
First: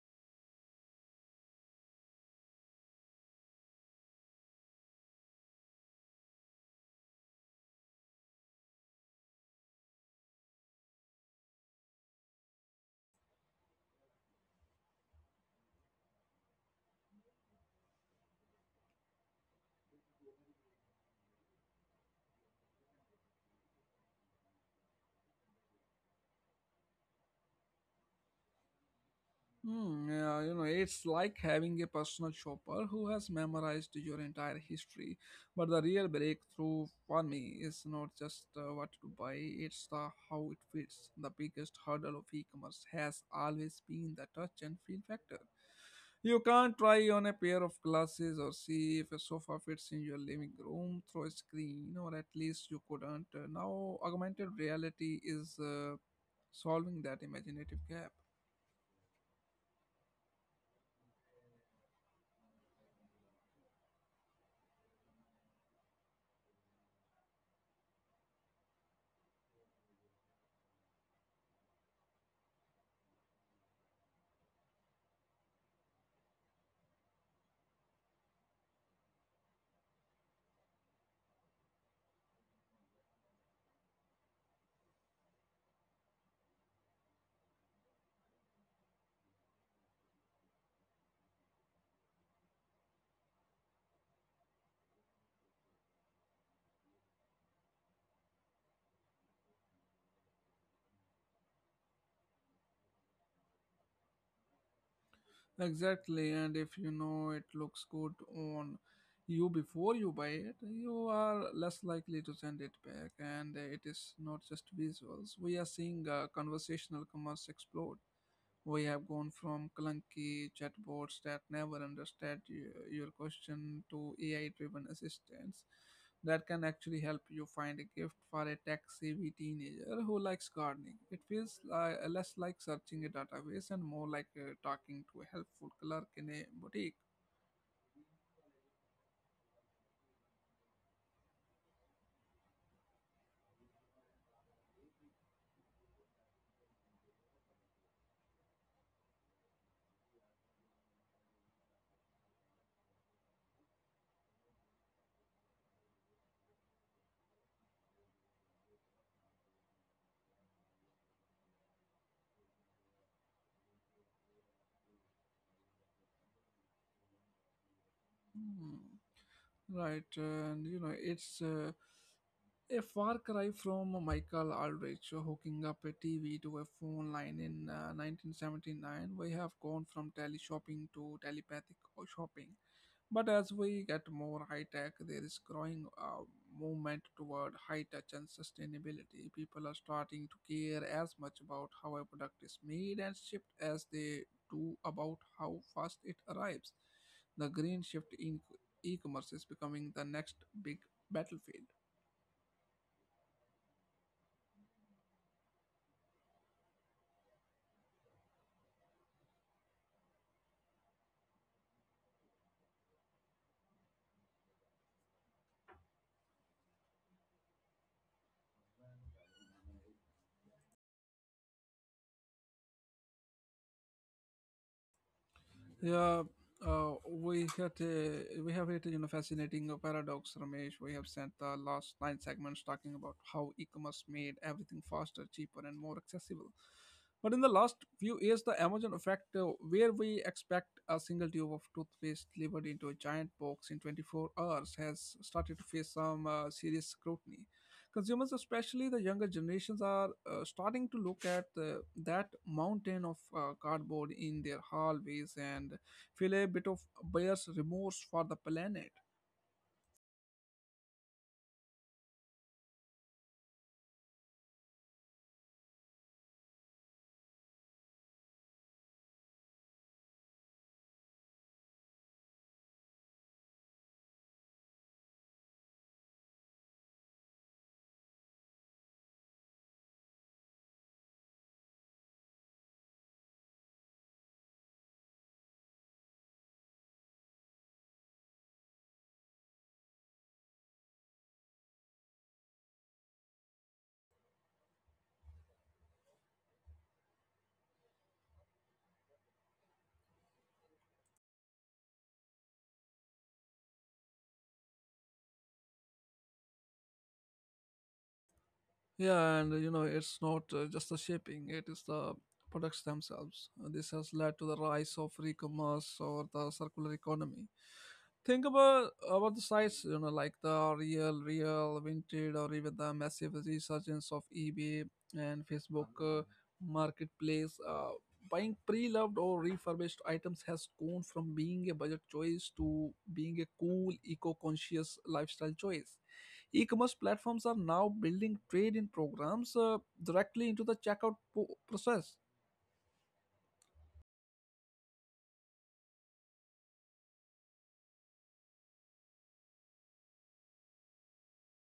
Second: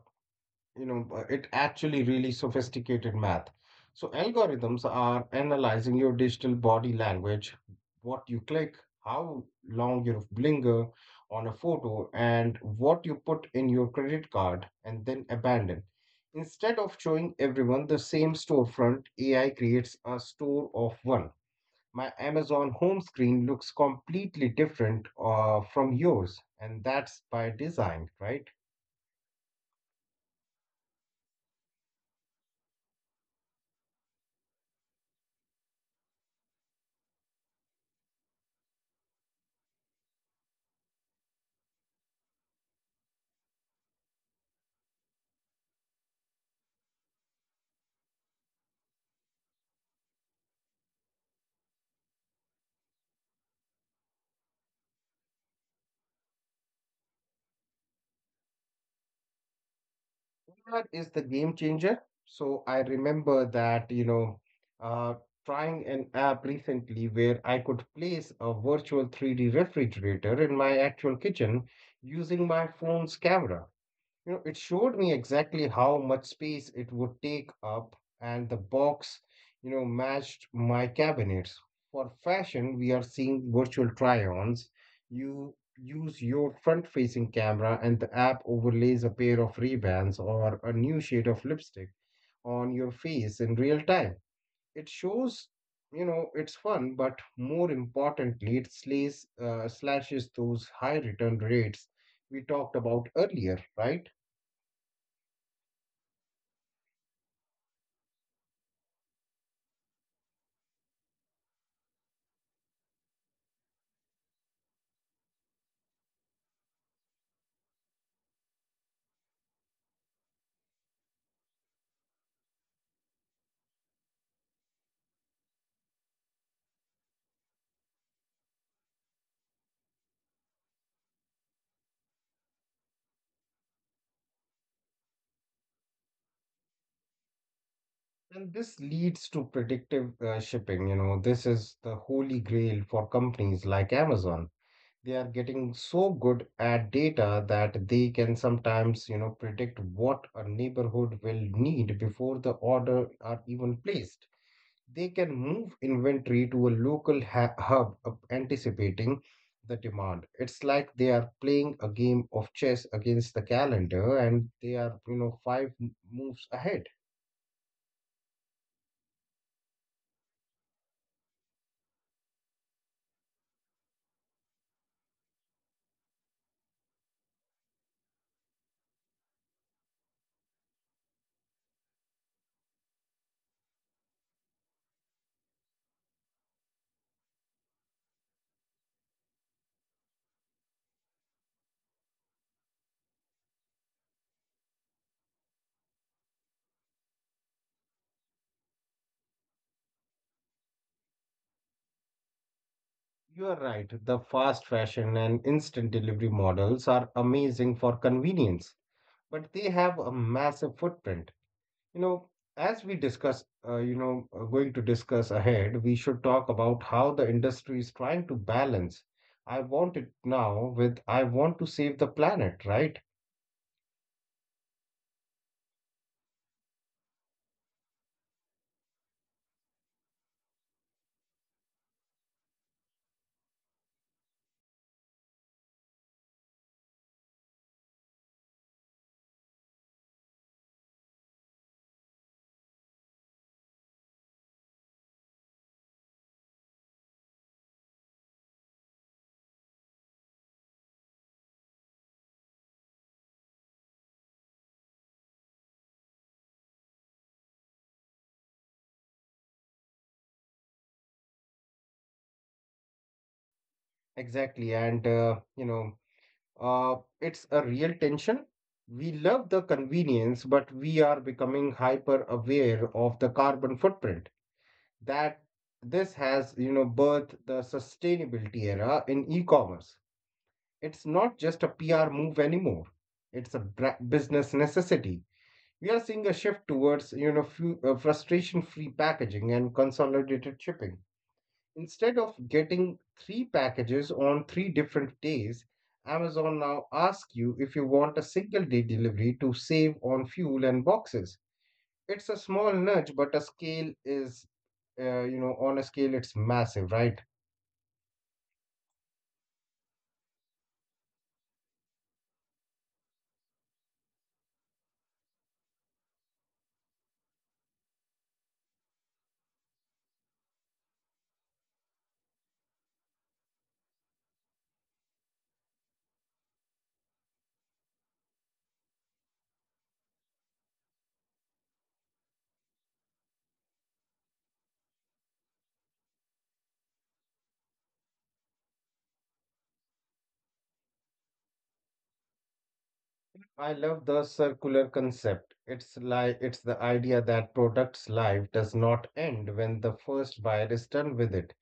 Speaker 2: it actually really sophisticated math. So algorithms are analyzing your digital body language, what you click, how long you linger on a photo, and what you put in your credit card and then abandon. Instead of showing everyone the same storefront, AI creates a store of one. My Amazon home screen looks completely different from yours, and that's by design, right?
Speaker 1: Hmm, yeah, you know, it's like having a personal shopper who has memorized your entire history. But the real breakthrough for me is not just what to buy, it's the how it fits. The biggest hurdle of e-commerce has always been the touch and feel factor. You can't try on a pair of glasses or see if a sofa fits in your living room through a screen, or at least you couldn't. Now, augmented reality is solving that imaginative gap.
Speaker 2: That is the game changer. So I remember that, uh, trying an app recently where I could place a virtual 3D refrigerator in my actual kitchen using my phone's camera. It showed me exactly how much space it would take up, and the box, matched my cabinets. For fashion, we are seeing virtual try-ons. You use your front-facing camera, and the app overlays a pair of Ray-Bans or a new shade of lipstick on your face in real time. It shows, you know, it's fun, but more importantly, it slashes those high return rates we talked about earlier, right?
Speaker 1: Exactly, and if you know it looks good on you before you buy it, you are less likely to send it back. And it is not just visuals. We are seeing conversational commerce explode. We have gone from clunky chatbots that never understand your question to AI driven assistants that can actually help you find a gift for a tech savvy teenager who likes gardening. It feels less like searching a database and more like talking to a helpful clerk in a boutique.
Speaker 2: And this leads to predictive shipping. This is the holy grail for companies like Amazon. They are getting so good at data that they can sometimes, predict what a neighborhood will need before the order are even placed. They can move inventory to a local hub, anticipating the demand. It's like they are playing a game of chess against the calendar, and they are, five moves ahead.
Speaker 1: Hmm. Right, and it's a far cry from Michael Aldrich hooking up a TV to a phone line in 1979. We have gone from tele shopping to telepathic shopping. But as we get more high tech, there is growing movement toward high touch and sustainability. People are starting to care as much about how a product is made and shipped as they do about how fast it arrives. The green shift in e commerce is becoming the next big battlefield.
Speaker 2: You are right. The fast fashion and instant delivery models are amazing for convenience, but they have a massive footprint. You know, as we going to discuss ahead, we should talk about how the industry is trying to balance. I want it now with I want to save the planet, right?
Speaker 1: Yeah, we have hit fascinating paradox, Ramesh. We have spent the last nine segments talking about how e-commerce made everything faster, cheaper, and more accessible. But in the last few years, the Amazon effect, where we expect a single tube of toothpaste delivered into a giant box in 24 hours, has started to face some serious scrutiny. Consumers, especially the younger generations, are starting to look at that mountain of cardboard in their hallways and feel a bit of buyer's remorse for the planet.
Speaker 2: Exactly. And, it's a real tension. We love the convenience, but we are becoming hyper aware of the carbon footprint that this has, birthed the sustainability era in e-commerce. It's not just a PR move anymore. It's a business necessity. We are seeing a shift towards, frustration-free packaging and consolidated shipping. Instead of getting 3 packages on 3 different days, Amazon now asks you if you want a single day delivery to save on fuel and boxes. It's a small nudge, but a scale is, you know, on a scale, it's massive, right?
Speaker 1: Yeah, and it's not just the shipping, it is the products themselves. This has led to the rise of e commerce or the circular economy. Think about the sites, you know, like the Real, Real, Vinted, or even the massive resurgence of eBay and Facebook Marketplace. Buying pre-loved or refurbished items has gone from being a budget choice to being a cool, eco-conscious lifestyle choice. E-commerce platforms are now building trade-in programs directly into the checkout process.
Speaker 2: I love the circular concept. It's the idea that product's life does not end when the first buyer is done with it.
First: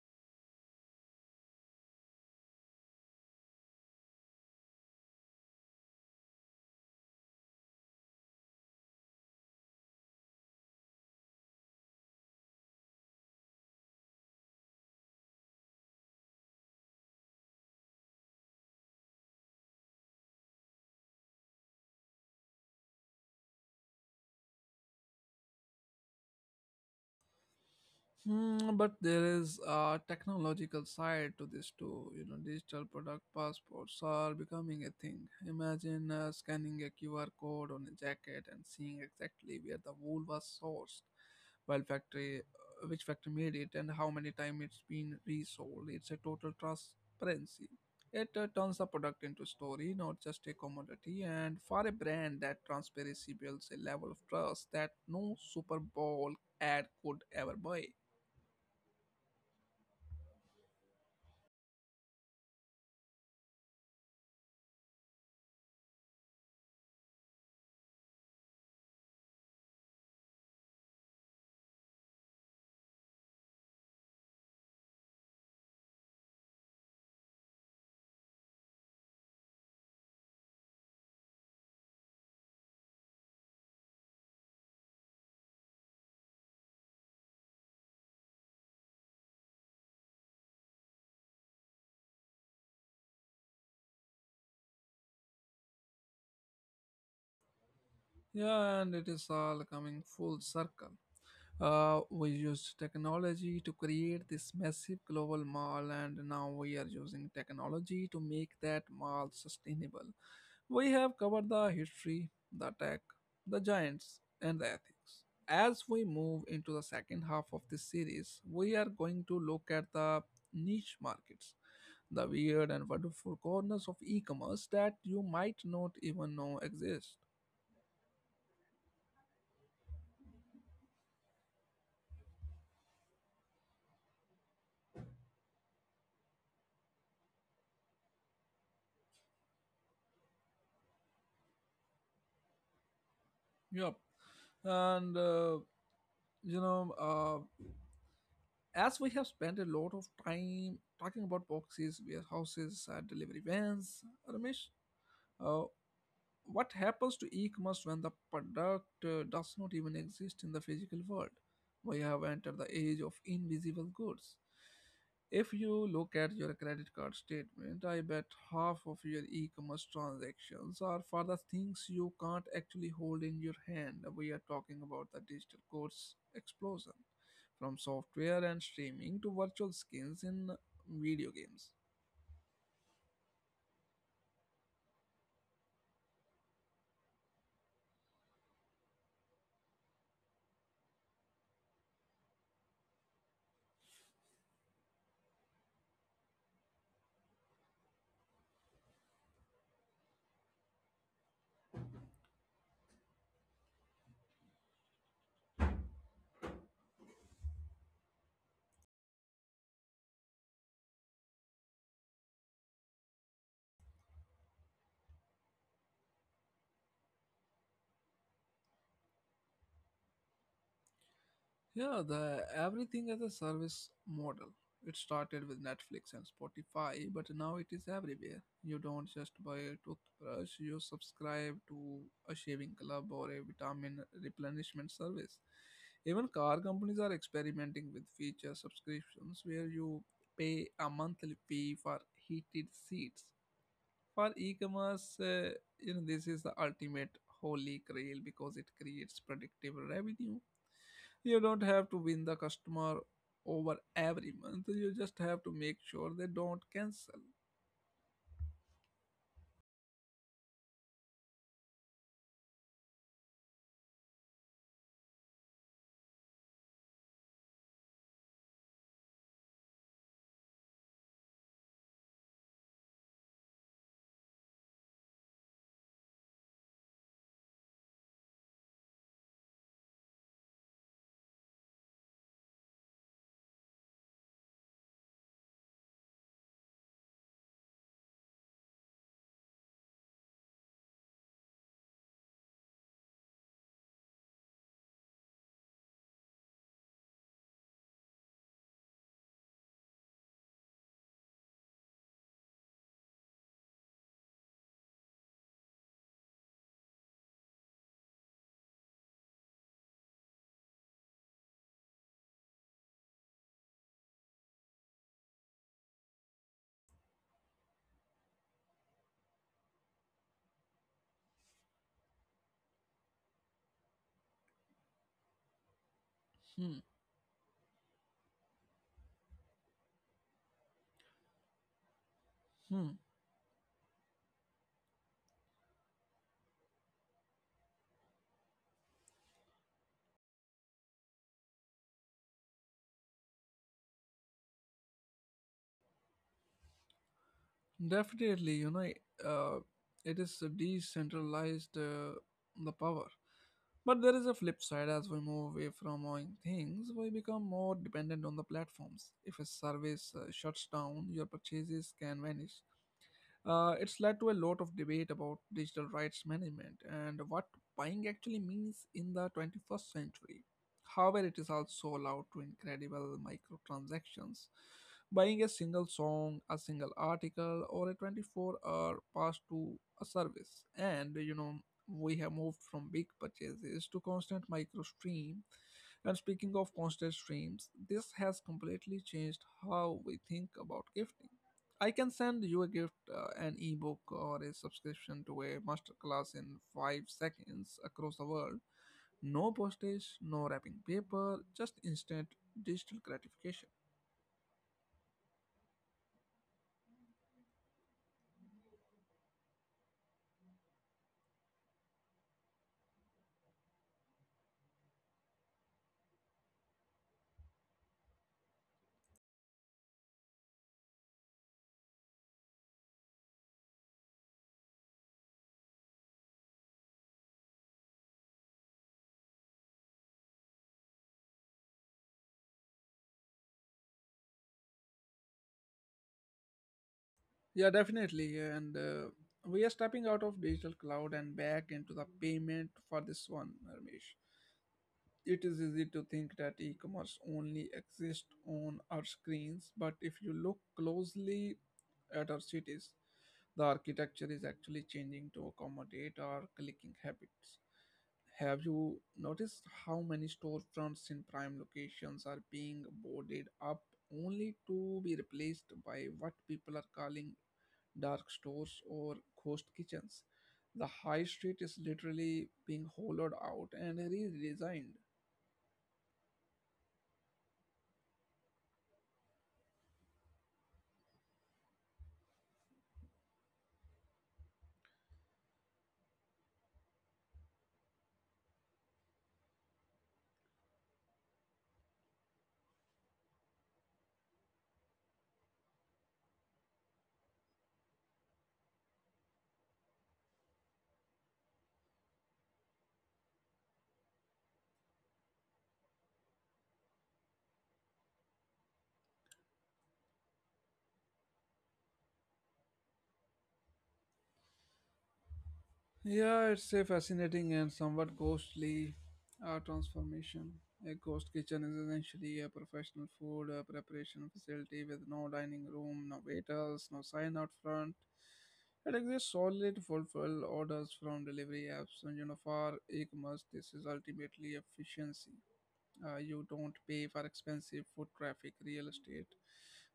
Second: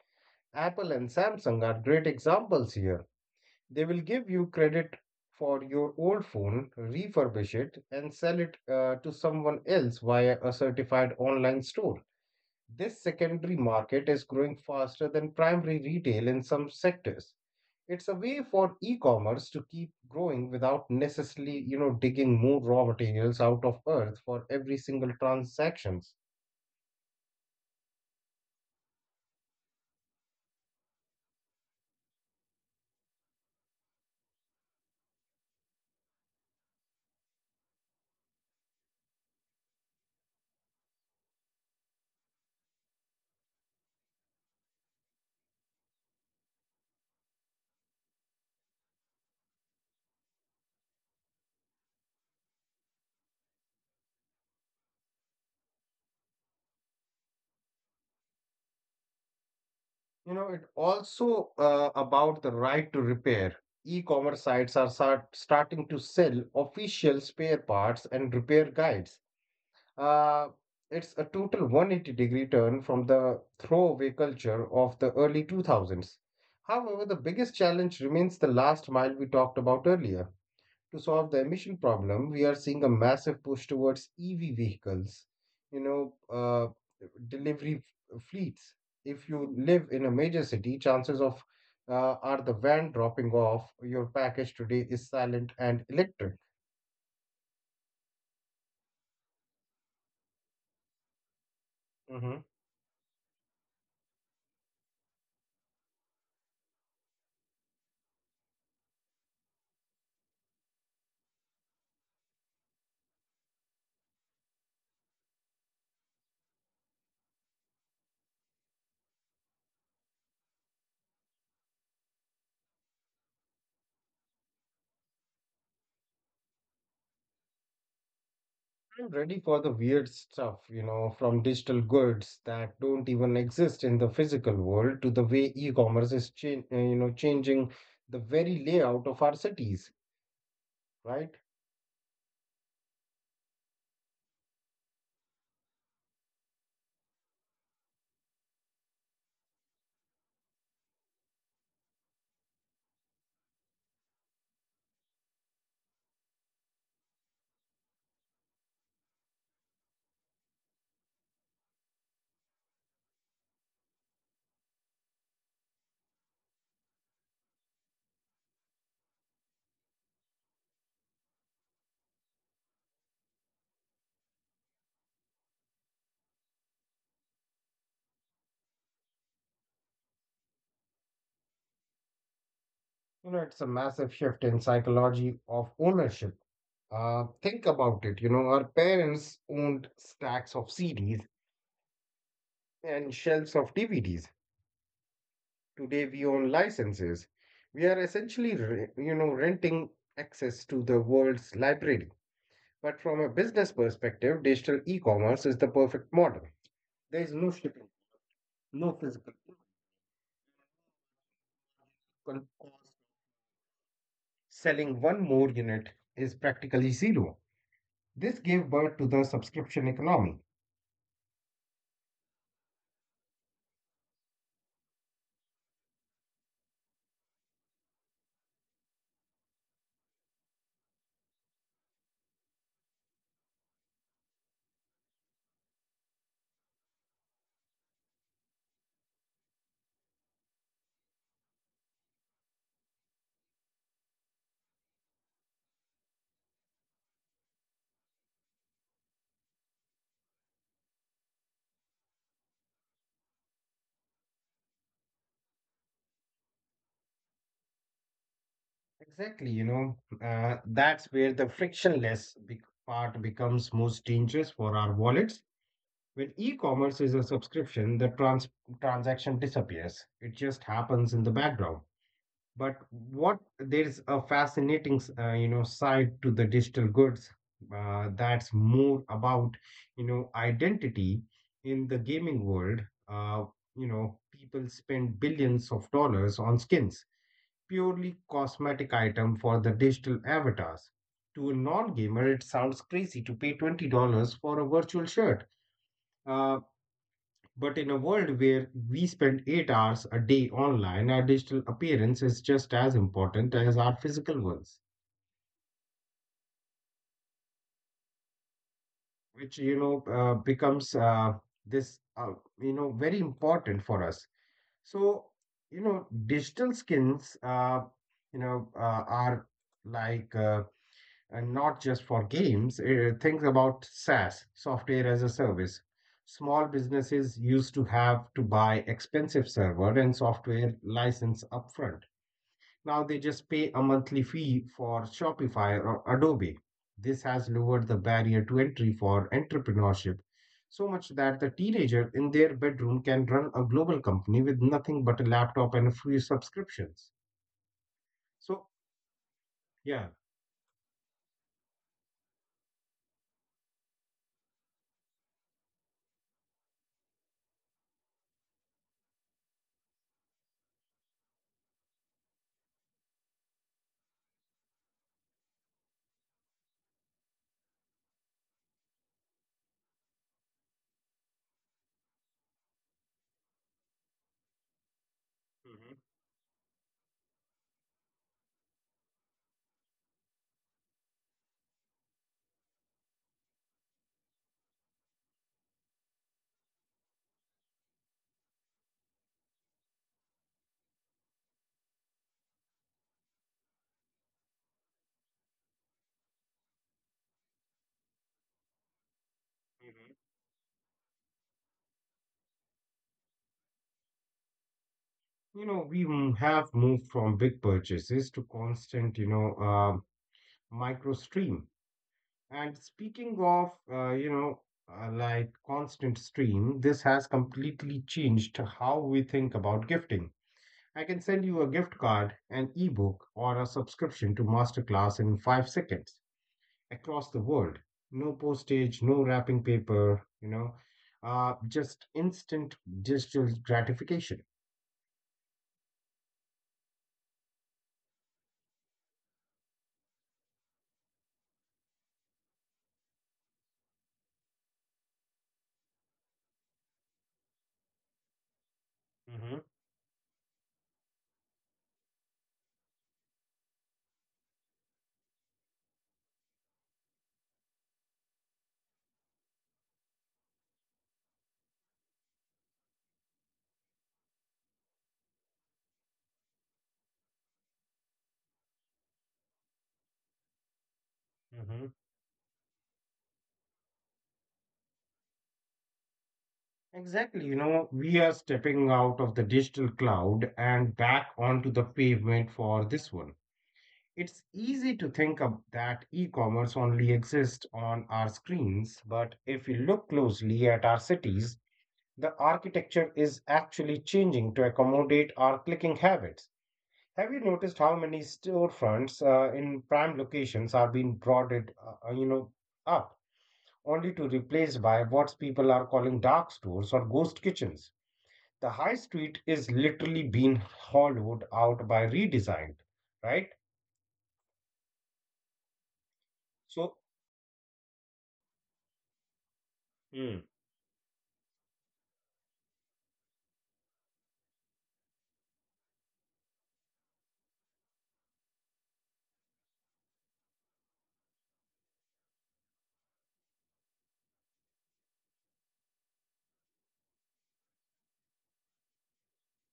Speaker 2: Apple and Samsung are great examples here. They will give you credit for your old phone, refurbish it, and sell it to someone else via a certified online store. This secondary market is growing faster than primary retail in some sectors. It's a way for e-commerce to keep growing without necessarily, digging more raw materials out of earth for every single transactions.
Speaker 1: Hmm, but there is a technological side to this too. You know, digital product passports are becoming a thing. Imagine scanning a QR code on a jacket and seeing exactly where the wool was sourced, which factory made it, and how many times it's been resold. It's a total transparency. It turns the product into story, not just a commodity. And for a brand, that transparency builds a level of trust that no Super Bowl ad could ever buy.
Speaker 2: You know, it also about the right to repair. E-commerce sites are starting to sell official spare parts and repair guides. Uh, it's a total 180-degree turn from the throwaway culture of the early 2000s. However, the biggest challenge remains the last mile we talked about earlier. To solve the emission problem, we are seeing a massive push towards EV vehicles, you know, uh, delivery fleets. If you live in a major city, chances of are the van dropping off your package today is silent and electric.
Speaker 1: Yeah, and it is all coming full circle. We
Speaker 2: Mhm.
Speaker 1: used technology to create this massive global mall, and now we are using technology to make that mall sustainable. We have covered the history, the tech, the giants, and the ethics. As we move into the second half of this series, we are going to look at the niche markets, the weird and wonderful corners of e commerce that you might not even know exist.
Speaker 2: I'm ready for the weird stuff, you know, from digital goods that don't even exist in the physical world to the way e-commerce is changing the very layout of our cities, right?
Speaker 1: Yep. And, you know, uh, as we have spent a lot of time talking about boxes, warehouses, and delivery vans, Ramesh, uh, what happens to e-commerce when the product does not even exist in the physical world? We have entered the age of invisible goods. If you look at your credit card statement, I bet half of your e-commerce transactions are for the things you can't actually hold in your hand. We are talking about the digital goods explosion, from software and streaming to virtual skins in video games.
Speaker 2: You know, it's a massive shift in psychology of ownership. Think about it. You know, our parents owned stacks of CDs and shelves of DVDs. Today, we own licenses. We are essentially renting access to the world's library. But from a business perspective, digital e-commerce is the perfect model. There is no shipping, no physical cost. Selling one more unit is practically zero. This gave birth to the subscription economy.
Speaker 1: Yeah, the everything as a service model. It started with Netflix and Spotify, but now it is everywhere. You don't just buy a toothbrush, you subscribe to a shaving club or a vitamin replenishment service. Even car companies are experimenting with feature subscriptions where you pay a monthly fee for heated seats. For e-commerce, you know, this is the ultimate holy grail because it creates predictable revenue. You don't have to win the customer over every month. You just have to make sure they don't cancel.
Speaker 2: Exactly, you know, that's where the frictionless part becomes most dangerous for our wallets. When e-commerce is a subscription, the transaction disappears. It just happens in the background. But what there's a fascinating side to the digital goods that's more about identity in the gaming world. Uh, People spend billions of dollars on skins, purely cosmetic item for the digital avatars. To a non gamer, it sounds crazy to pay $20 for a virtual shirt. Uh, but in a world where we spend 8 hours a day online, our digital appearance is just as important as our physical ones, which, you know, becomes this, you know, very important for us. So, digital skins you know, are like, and not just for games. Think about SaaS, software as a service.
Speaker 1: Hmm.
Speaker 2: Small businesses used to have to buy expensive server and software license upfront.
Speaker 1: Hmm.
Speaker 2: Now they just pay a monthly fee for Shopify or Adobe. This has lowered the barrier to entry for entrepreneurship so much that the teenager in their bedroom can run a global company with nothing but a laptop and a few subscriptions.
Speaker 1: Definitely, you
Speaker 2: So,
Speaker 1: know, uh,
Speaker 2: yeah.
Speaker 1: it is decentralized the power. But there is a flip side. As we move away from owning things, we become more dependent on the platforms. If a service shuts down, your purchases can vanish. It's led to a lot of debate about digital rights management and what buying actually means in the 21st century. However, it is also allowed to incredible microtransactions. Buying a single
Speaker 2: Mhm,
Speaker 1: song, a single article, or a 24-hour pass to a service, and you know we have moved from big purchases to constant micro stream. And speaking of constant streams, this has completely changed how we think about gifting. I can send you a gift, an ebook, or a subscription to a masterclass in 5 seconds across the world. No postage,
Speaker 2: mhm.
Speaker 1: no wrapping paper, just instant digital gratification.
Speaker 2: We have moved from big purchases to constant micro stream. And speaking of, like constant stream, this has completely changed how we think about gifting. I can send you a gift card, an ebook, or a subscription to masterclass in 5 seconds across the world. No postage, no wrapping paper, just instant digital gratification.
Speaker 1: Yeah, definitely. And we are stepping out of digital cloud and back into the payment for this one, Ramesh. It is easy to think that e commerce only exists on our
Speaker 2: Hmm.
Speaker 1: screens, but if you look closely at our cities, the architecture is actually changing to accommodate our clicking habits. Have you noticed how many storefronts in prime locations are being boarded up only to be replaced by what people are calling dark stores or ghost kitchens? The high street is literally being hollowed out and redesigned.
Speaker 2: Exactly. You know, we are stepping out of the digital cloud and back onto the pavement for this one. It's easy to think of that e-commerce only exists on our screens, but if you look closely at our cities, the architecture is actually changing to accommodate our clicking habits. Have you noticed how many storefronts in prime locations are being broadened up only to replaced by what people are calling dark stores or ghost kitchens? The high street is literally being hollowed out by redesign, right?
Speaker 1: Yeah, it's a
Speaker 2: So,
Speaker 1: fascinating and somewhat ghostly transformation.
Speaker 2: mm,
Speaker 1: A ghost kitchen is essentially a professional food preparation facility with no dining room, no waiters, no sign out front. It exists solely to fulfill orders from delivery apps, and you know, for e-commerce, this is ultimately efficiency. You don't pay for expensive foot traffic, real estate.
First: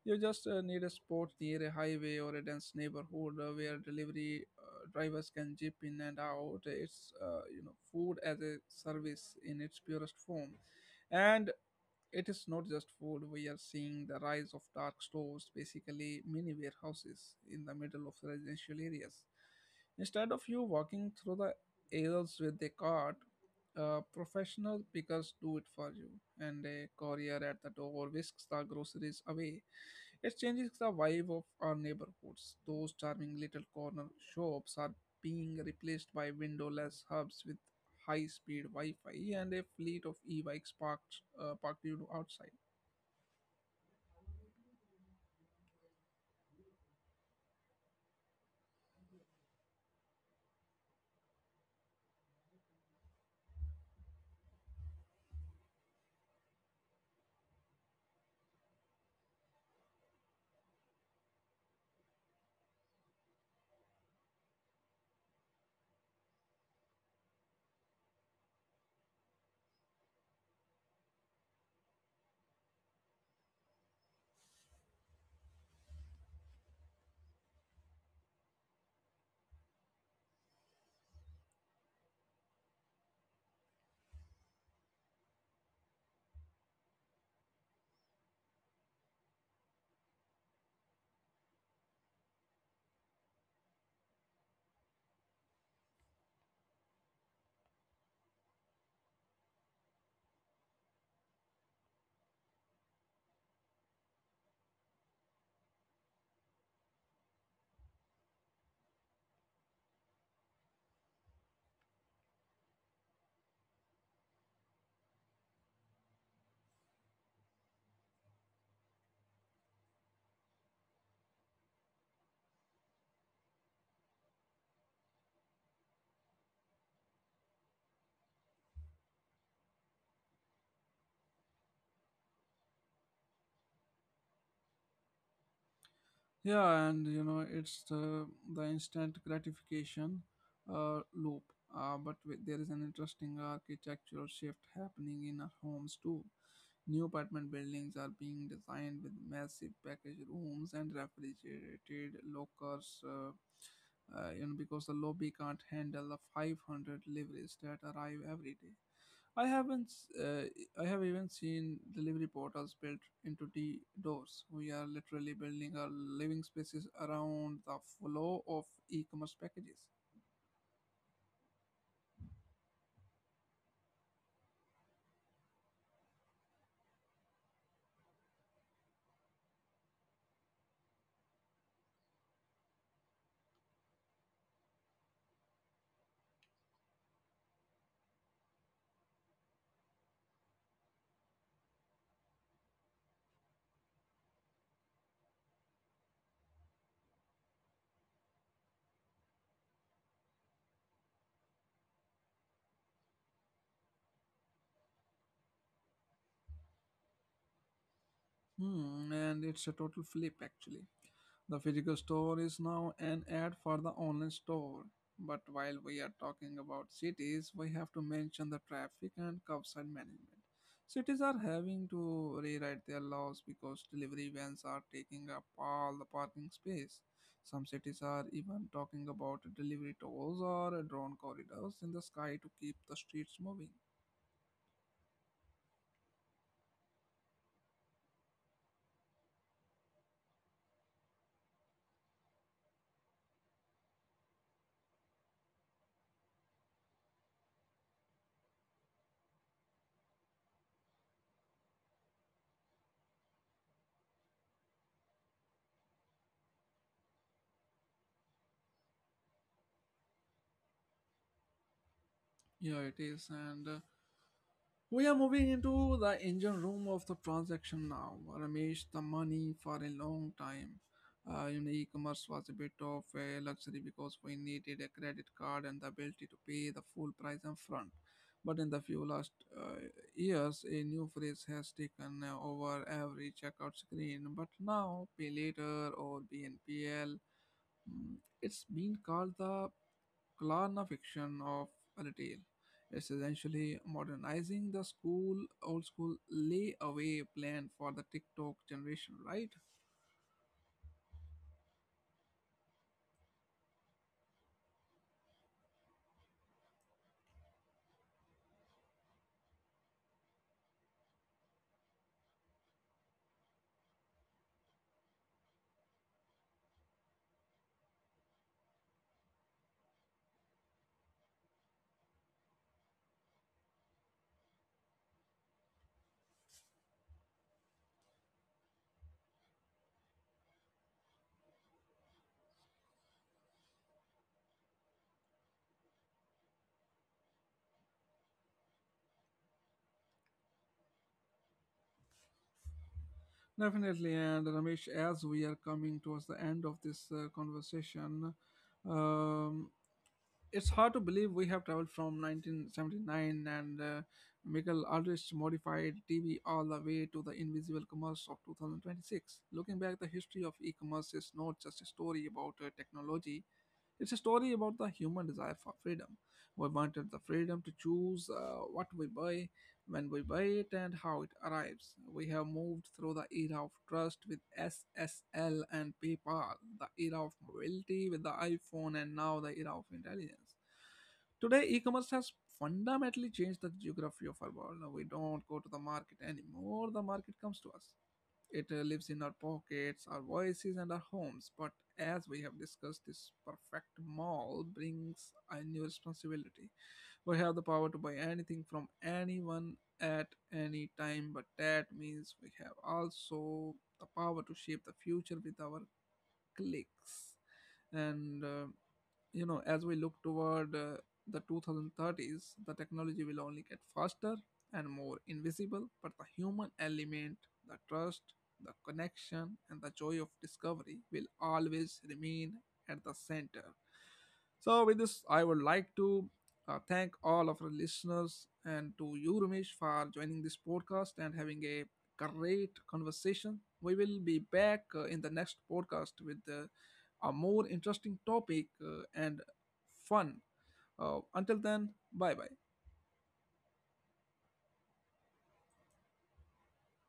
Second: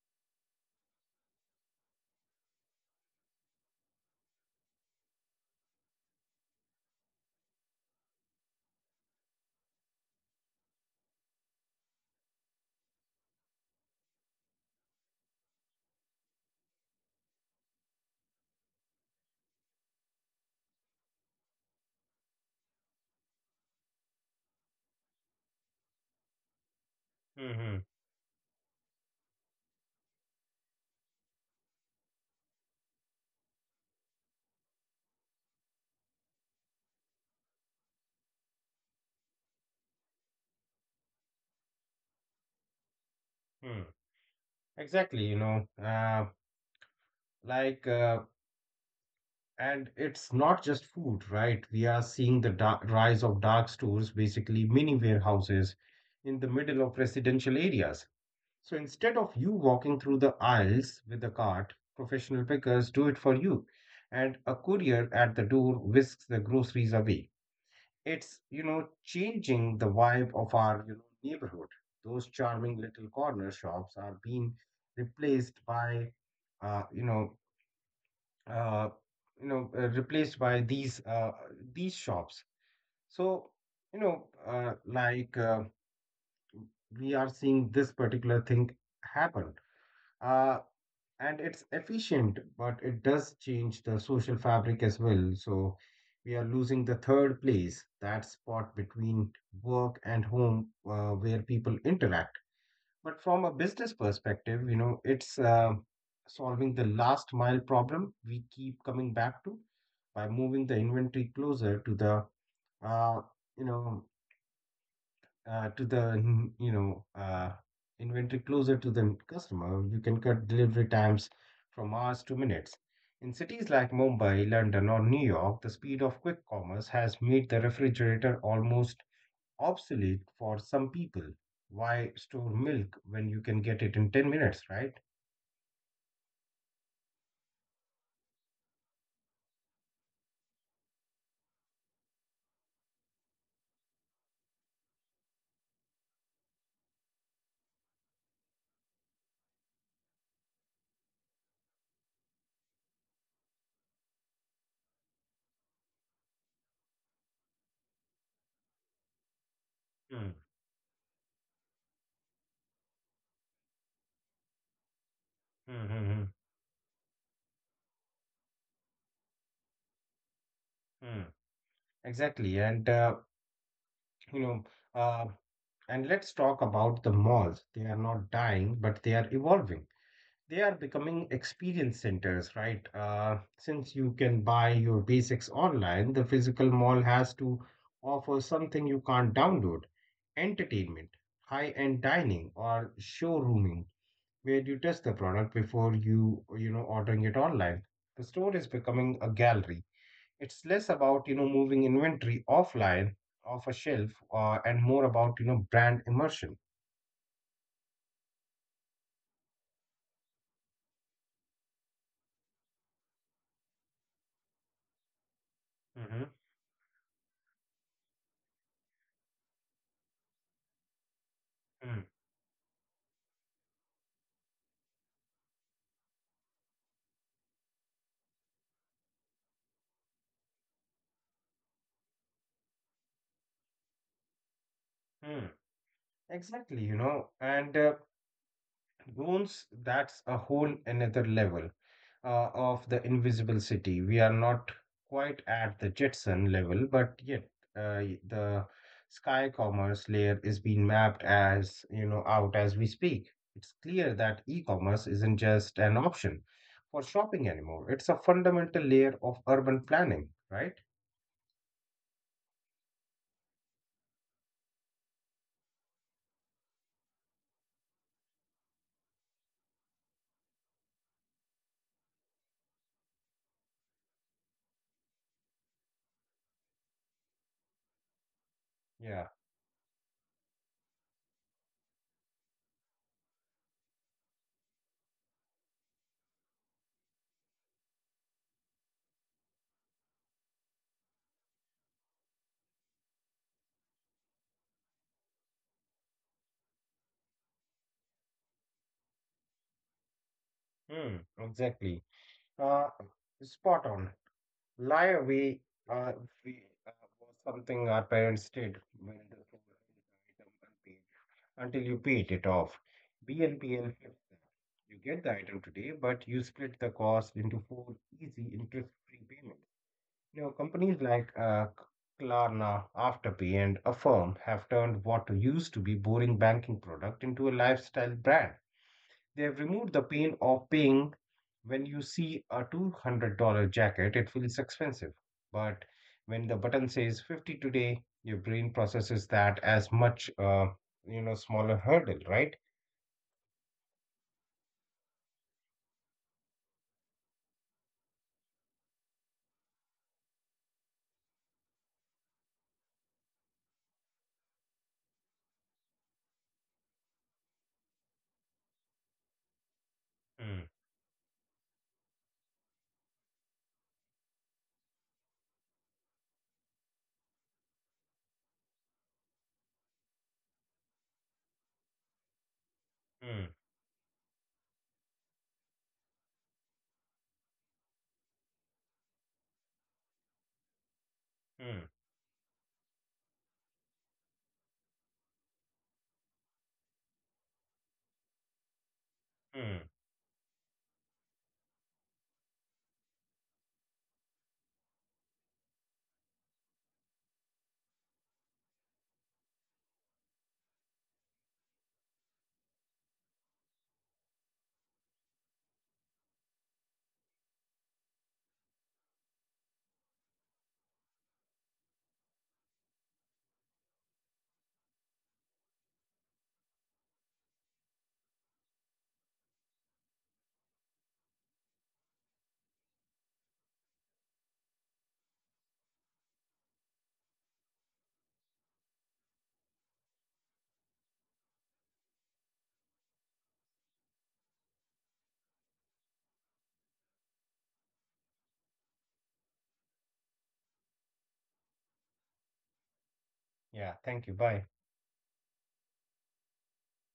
Speaker 1: You just need a spot near a highway or a dense neighborhood where delivery drivers can jip in and out. It's you know, food as a service in its purest form, and it is not just food. We are seeing the rise of dark stores, basically mini warehouses in the middle of residential areas. Instead of you walking through the aisles with a cart, professional pickers do it for you, and a courier at the
Speaker 2: mm,
Speaker 1: door whisks the groceries away. It changes the vibe of our neighborhoods. Those charming little corner shops are being replaced by windowless hubs with high-speed Wi-Fi, and a fleet of e-bikes parked you outside.
Speaker 2: mm, exactly, you know, like, and it's not just food, right? We are seeing the rise of dark stores, basically mini warehouses in the middle of residential areas. So instead of you walking through the aisles with a cart, professional pickers do it for you, and a courier at the door whisks the groceries away. It's changing the vibe of our neighborhood. Those charming little corner shops are being replaced by uh, you know uh, replaced by these shops. So you know uh, like uh, we are seeing this particular thing happen, uh, and it's efficient, but it does change the social fabric as well. So we are losing the third place, that spot between work and home where people interact. But from a business perspective, it's solving the last mile problem we keep coming back to by moving the inventory closer to the, uh, you know, to the mm, you know inventory closer to the customer. You can cut delivery times from hours to minutes. In cities like Mumbai, London, or New York, the speed of quick commerce has made the refrigerator almost obsolete for some people. Why store milk when you can get it in 10 minutes, right?
Speaker 1: Yeah, and you know, it's the instant gratification loop. But there is an interesting architectural shift happening in our homes too. New apartment buildings are being designed with massive package rooms and refrigerated lockers. You know, because the lobby can't handle the 500 deliveries that arrive every day. I haven't.
Speaker 2: Hmm.
Speaker 1: Uh, I have even seen delivery portals built into the doors. We are literally
Speaker 2: Hmm. Hmm.
Speaker 1: building our
Speaker 2: Hmm.
Speaker 1: living spaces around the flow of e-commerce packages.
Speaker 2: Mm. Exactly. You know, uh, and let's talk about the malls. They are not dying, but they are evolving. They are becoming experience centers, right? Since you can buy your basics online, the physical mall has to offer something you can't download: entertainment, high end dining, or showrooming, where you test the product before you ordering it online. The store is becoming a gallery. It's less about moving inventory offline off a shelf and more about brand immersion.
Speaker 1: Hmm, and it's a total flip actually. The physical store is now an ad for the online store. But while we are
Speaker 2: Mhm.
Speaker 1: talking about cities, we have to mention the traffic and curbside management. Cities are having
Speaker 2: Mm.
Speaker 1: to rewrite their laws because delivery vans are taking up all the parking space. Some cities are even talking about delivery tolls or drone corridors in the sky to keep the streets moving.
Speaker 2: Hmm. Exactly, you know, and Goons, that's a whole another level of the invisible city. We are not quite at the Jetson level, but yet uh, the Sky Commerce layer is being mapped as you know out as we speak. It's clear that e-commerce isn't just an option for shopping anymore. It's a fundamental layer of urban planning, right?
Speaker 1: Yeah, it is. And we are moving into the engine room of the transaction now. Ramesh, the money for a long time. You know, e-commerce was a bit of a luxury because we needed a credit card and the ability to pay the full price up front. But in the few last
Speaker 2: Yeah.
Speaker 1: years, a new phrase has taken over every checkout screen. But now, pay later, or BNPL, mm, it's been called the Kalarna fiction of a tale. It's essentially modernizing the old school layaway plan for the TikTok generation, right?
Speaker 2: Hmm, exactly. Uh, Spot on. Liar, uh, we was something our parents did when the food item unpaid until you paid it off. BNPL helps that. You get the item today, but you split the cost into four easy interest-free payments. Now, companies like Klarna, Afterpay, and Affirm have turned what used to be boring banking product into a lifestyle brand. They have removed the pain of paying. When you see a $200 jacket, it feels expensive. But when the button says 50 today, your brain processes that as much, you know, smaller hurdle, right?
Speaker 1: Definitely. And Ramesh, as we are coming towards the end of this conversation, um, it's hard to believe we have traveled from 1979 and Michael Aldrich's modified TV all the way to the invisible commerce of 2026. Looking back, the history of
Speaker 2: Mm.
Speaker 1: e-commerce is not just a story about technology; it's a story about the human desire for freedom. We wanted the freedom to choose what we buy, when we buy it, and how it arrives. We have moved through the era of
Speaker 2: mm,
Speaker 1: trust with SSL and PayPal, the era of mobility with the iPhone, and now the era of intelligence. Today, e-commerce
Speaker 2: mm,
Speaker 1: has fundamentally changed the geography of our world. Now, we don't go to the market anymore; the market comes to us. It lives in our pockets,
Speaker 2: mm.
Speaker 1: our voices, and our homes. But as we have discussed, this perfect mall brings a new responsibility. We have the power to buy anything from anyone at any time, but that means we have also the power to shape the future with our clicks. And you know, as we look toward the 2030s, the technology will only get faster and more invisible, but the human element, the trust, the connection, and the joy of discovery will always remain at the center. So with this, I would like to thank all of our listeners and to you, Ramesh, for joining this podcast and having a great conversation. We will be back in the next podcast with a more interesting topic, and fun. Until then, bye bye.
Speaker 2: Yeah, thank you. Bye.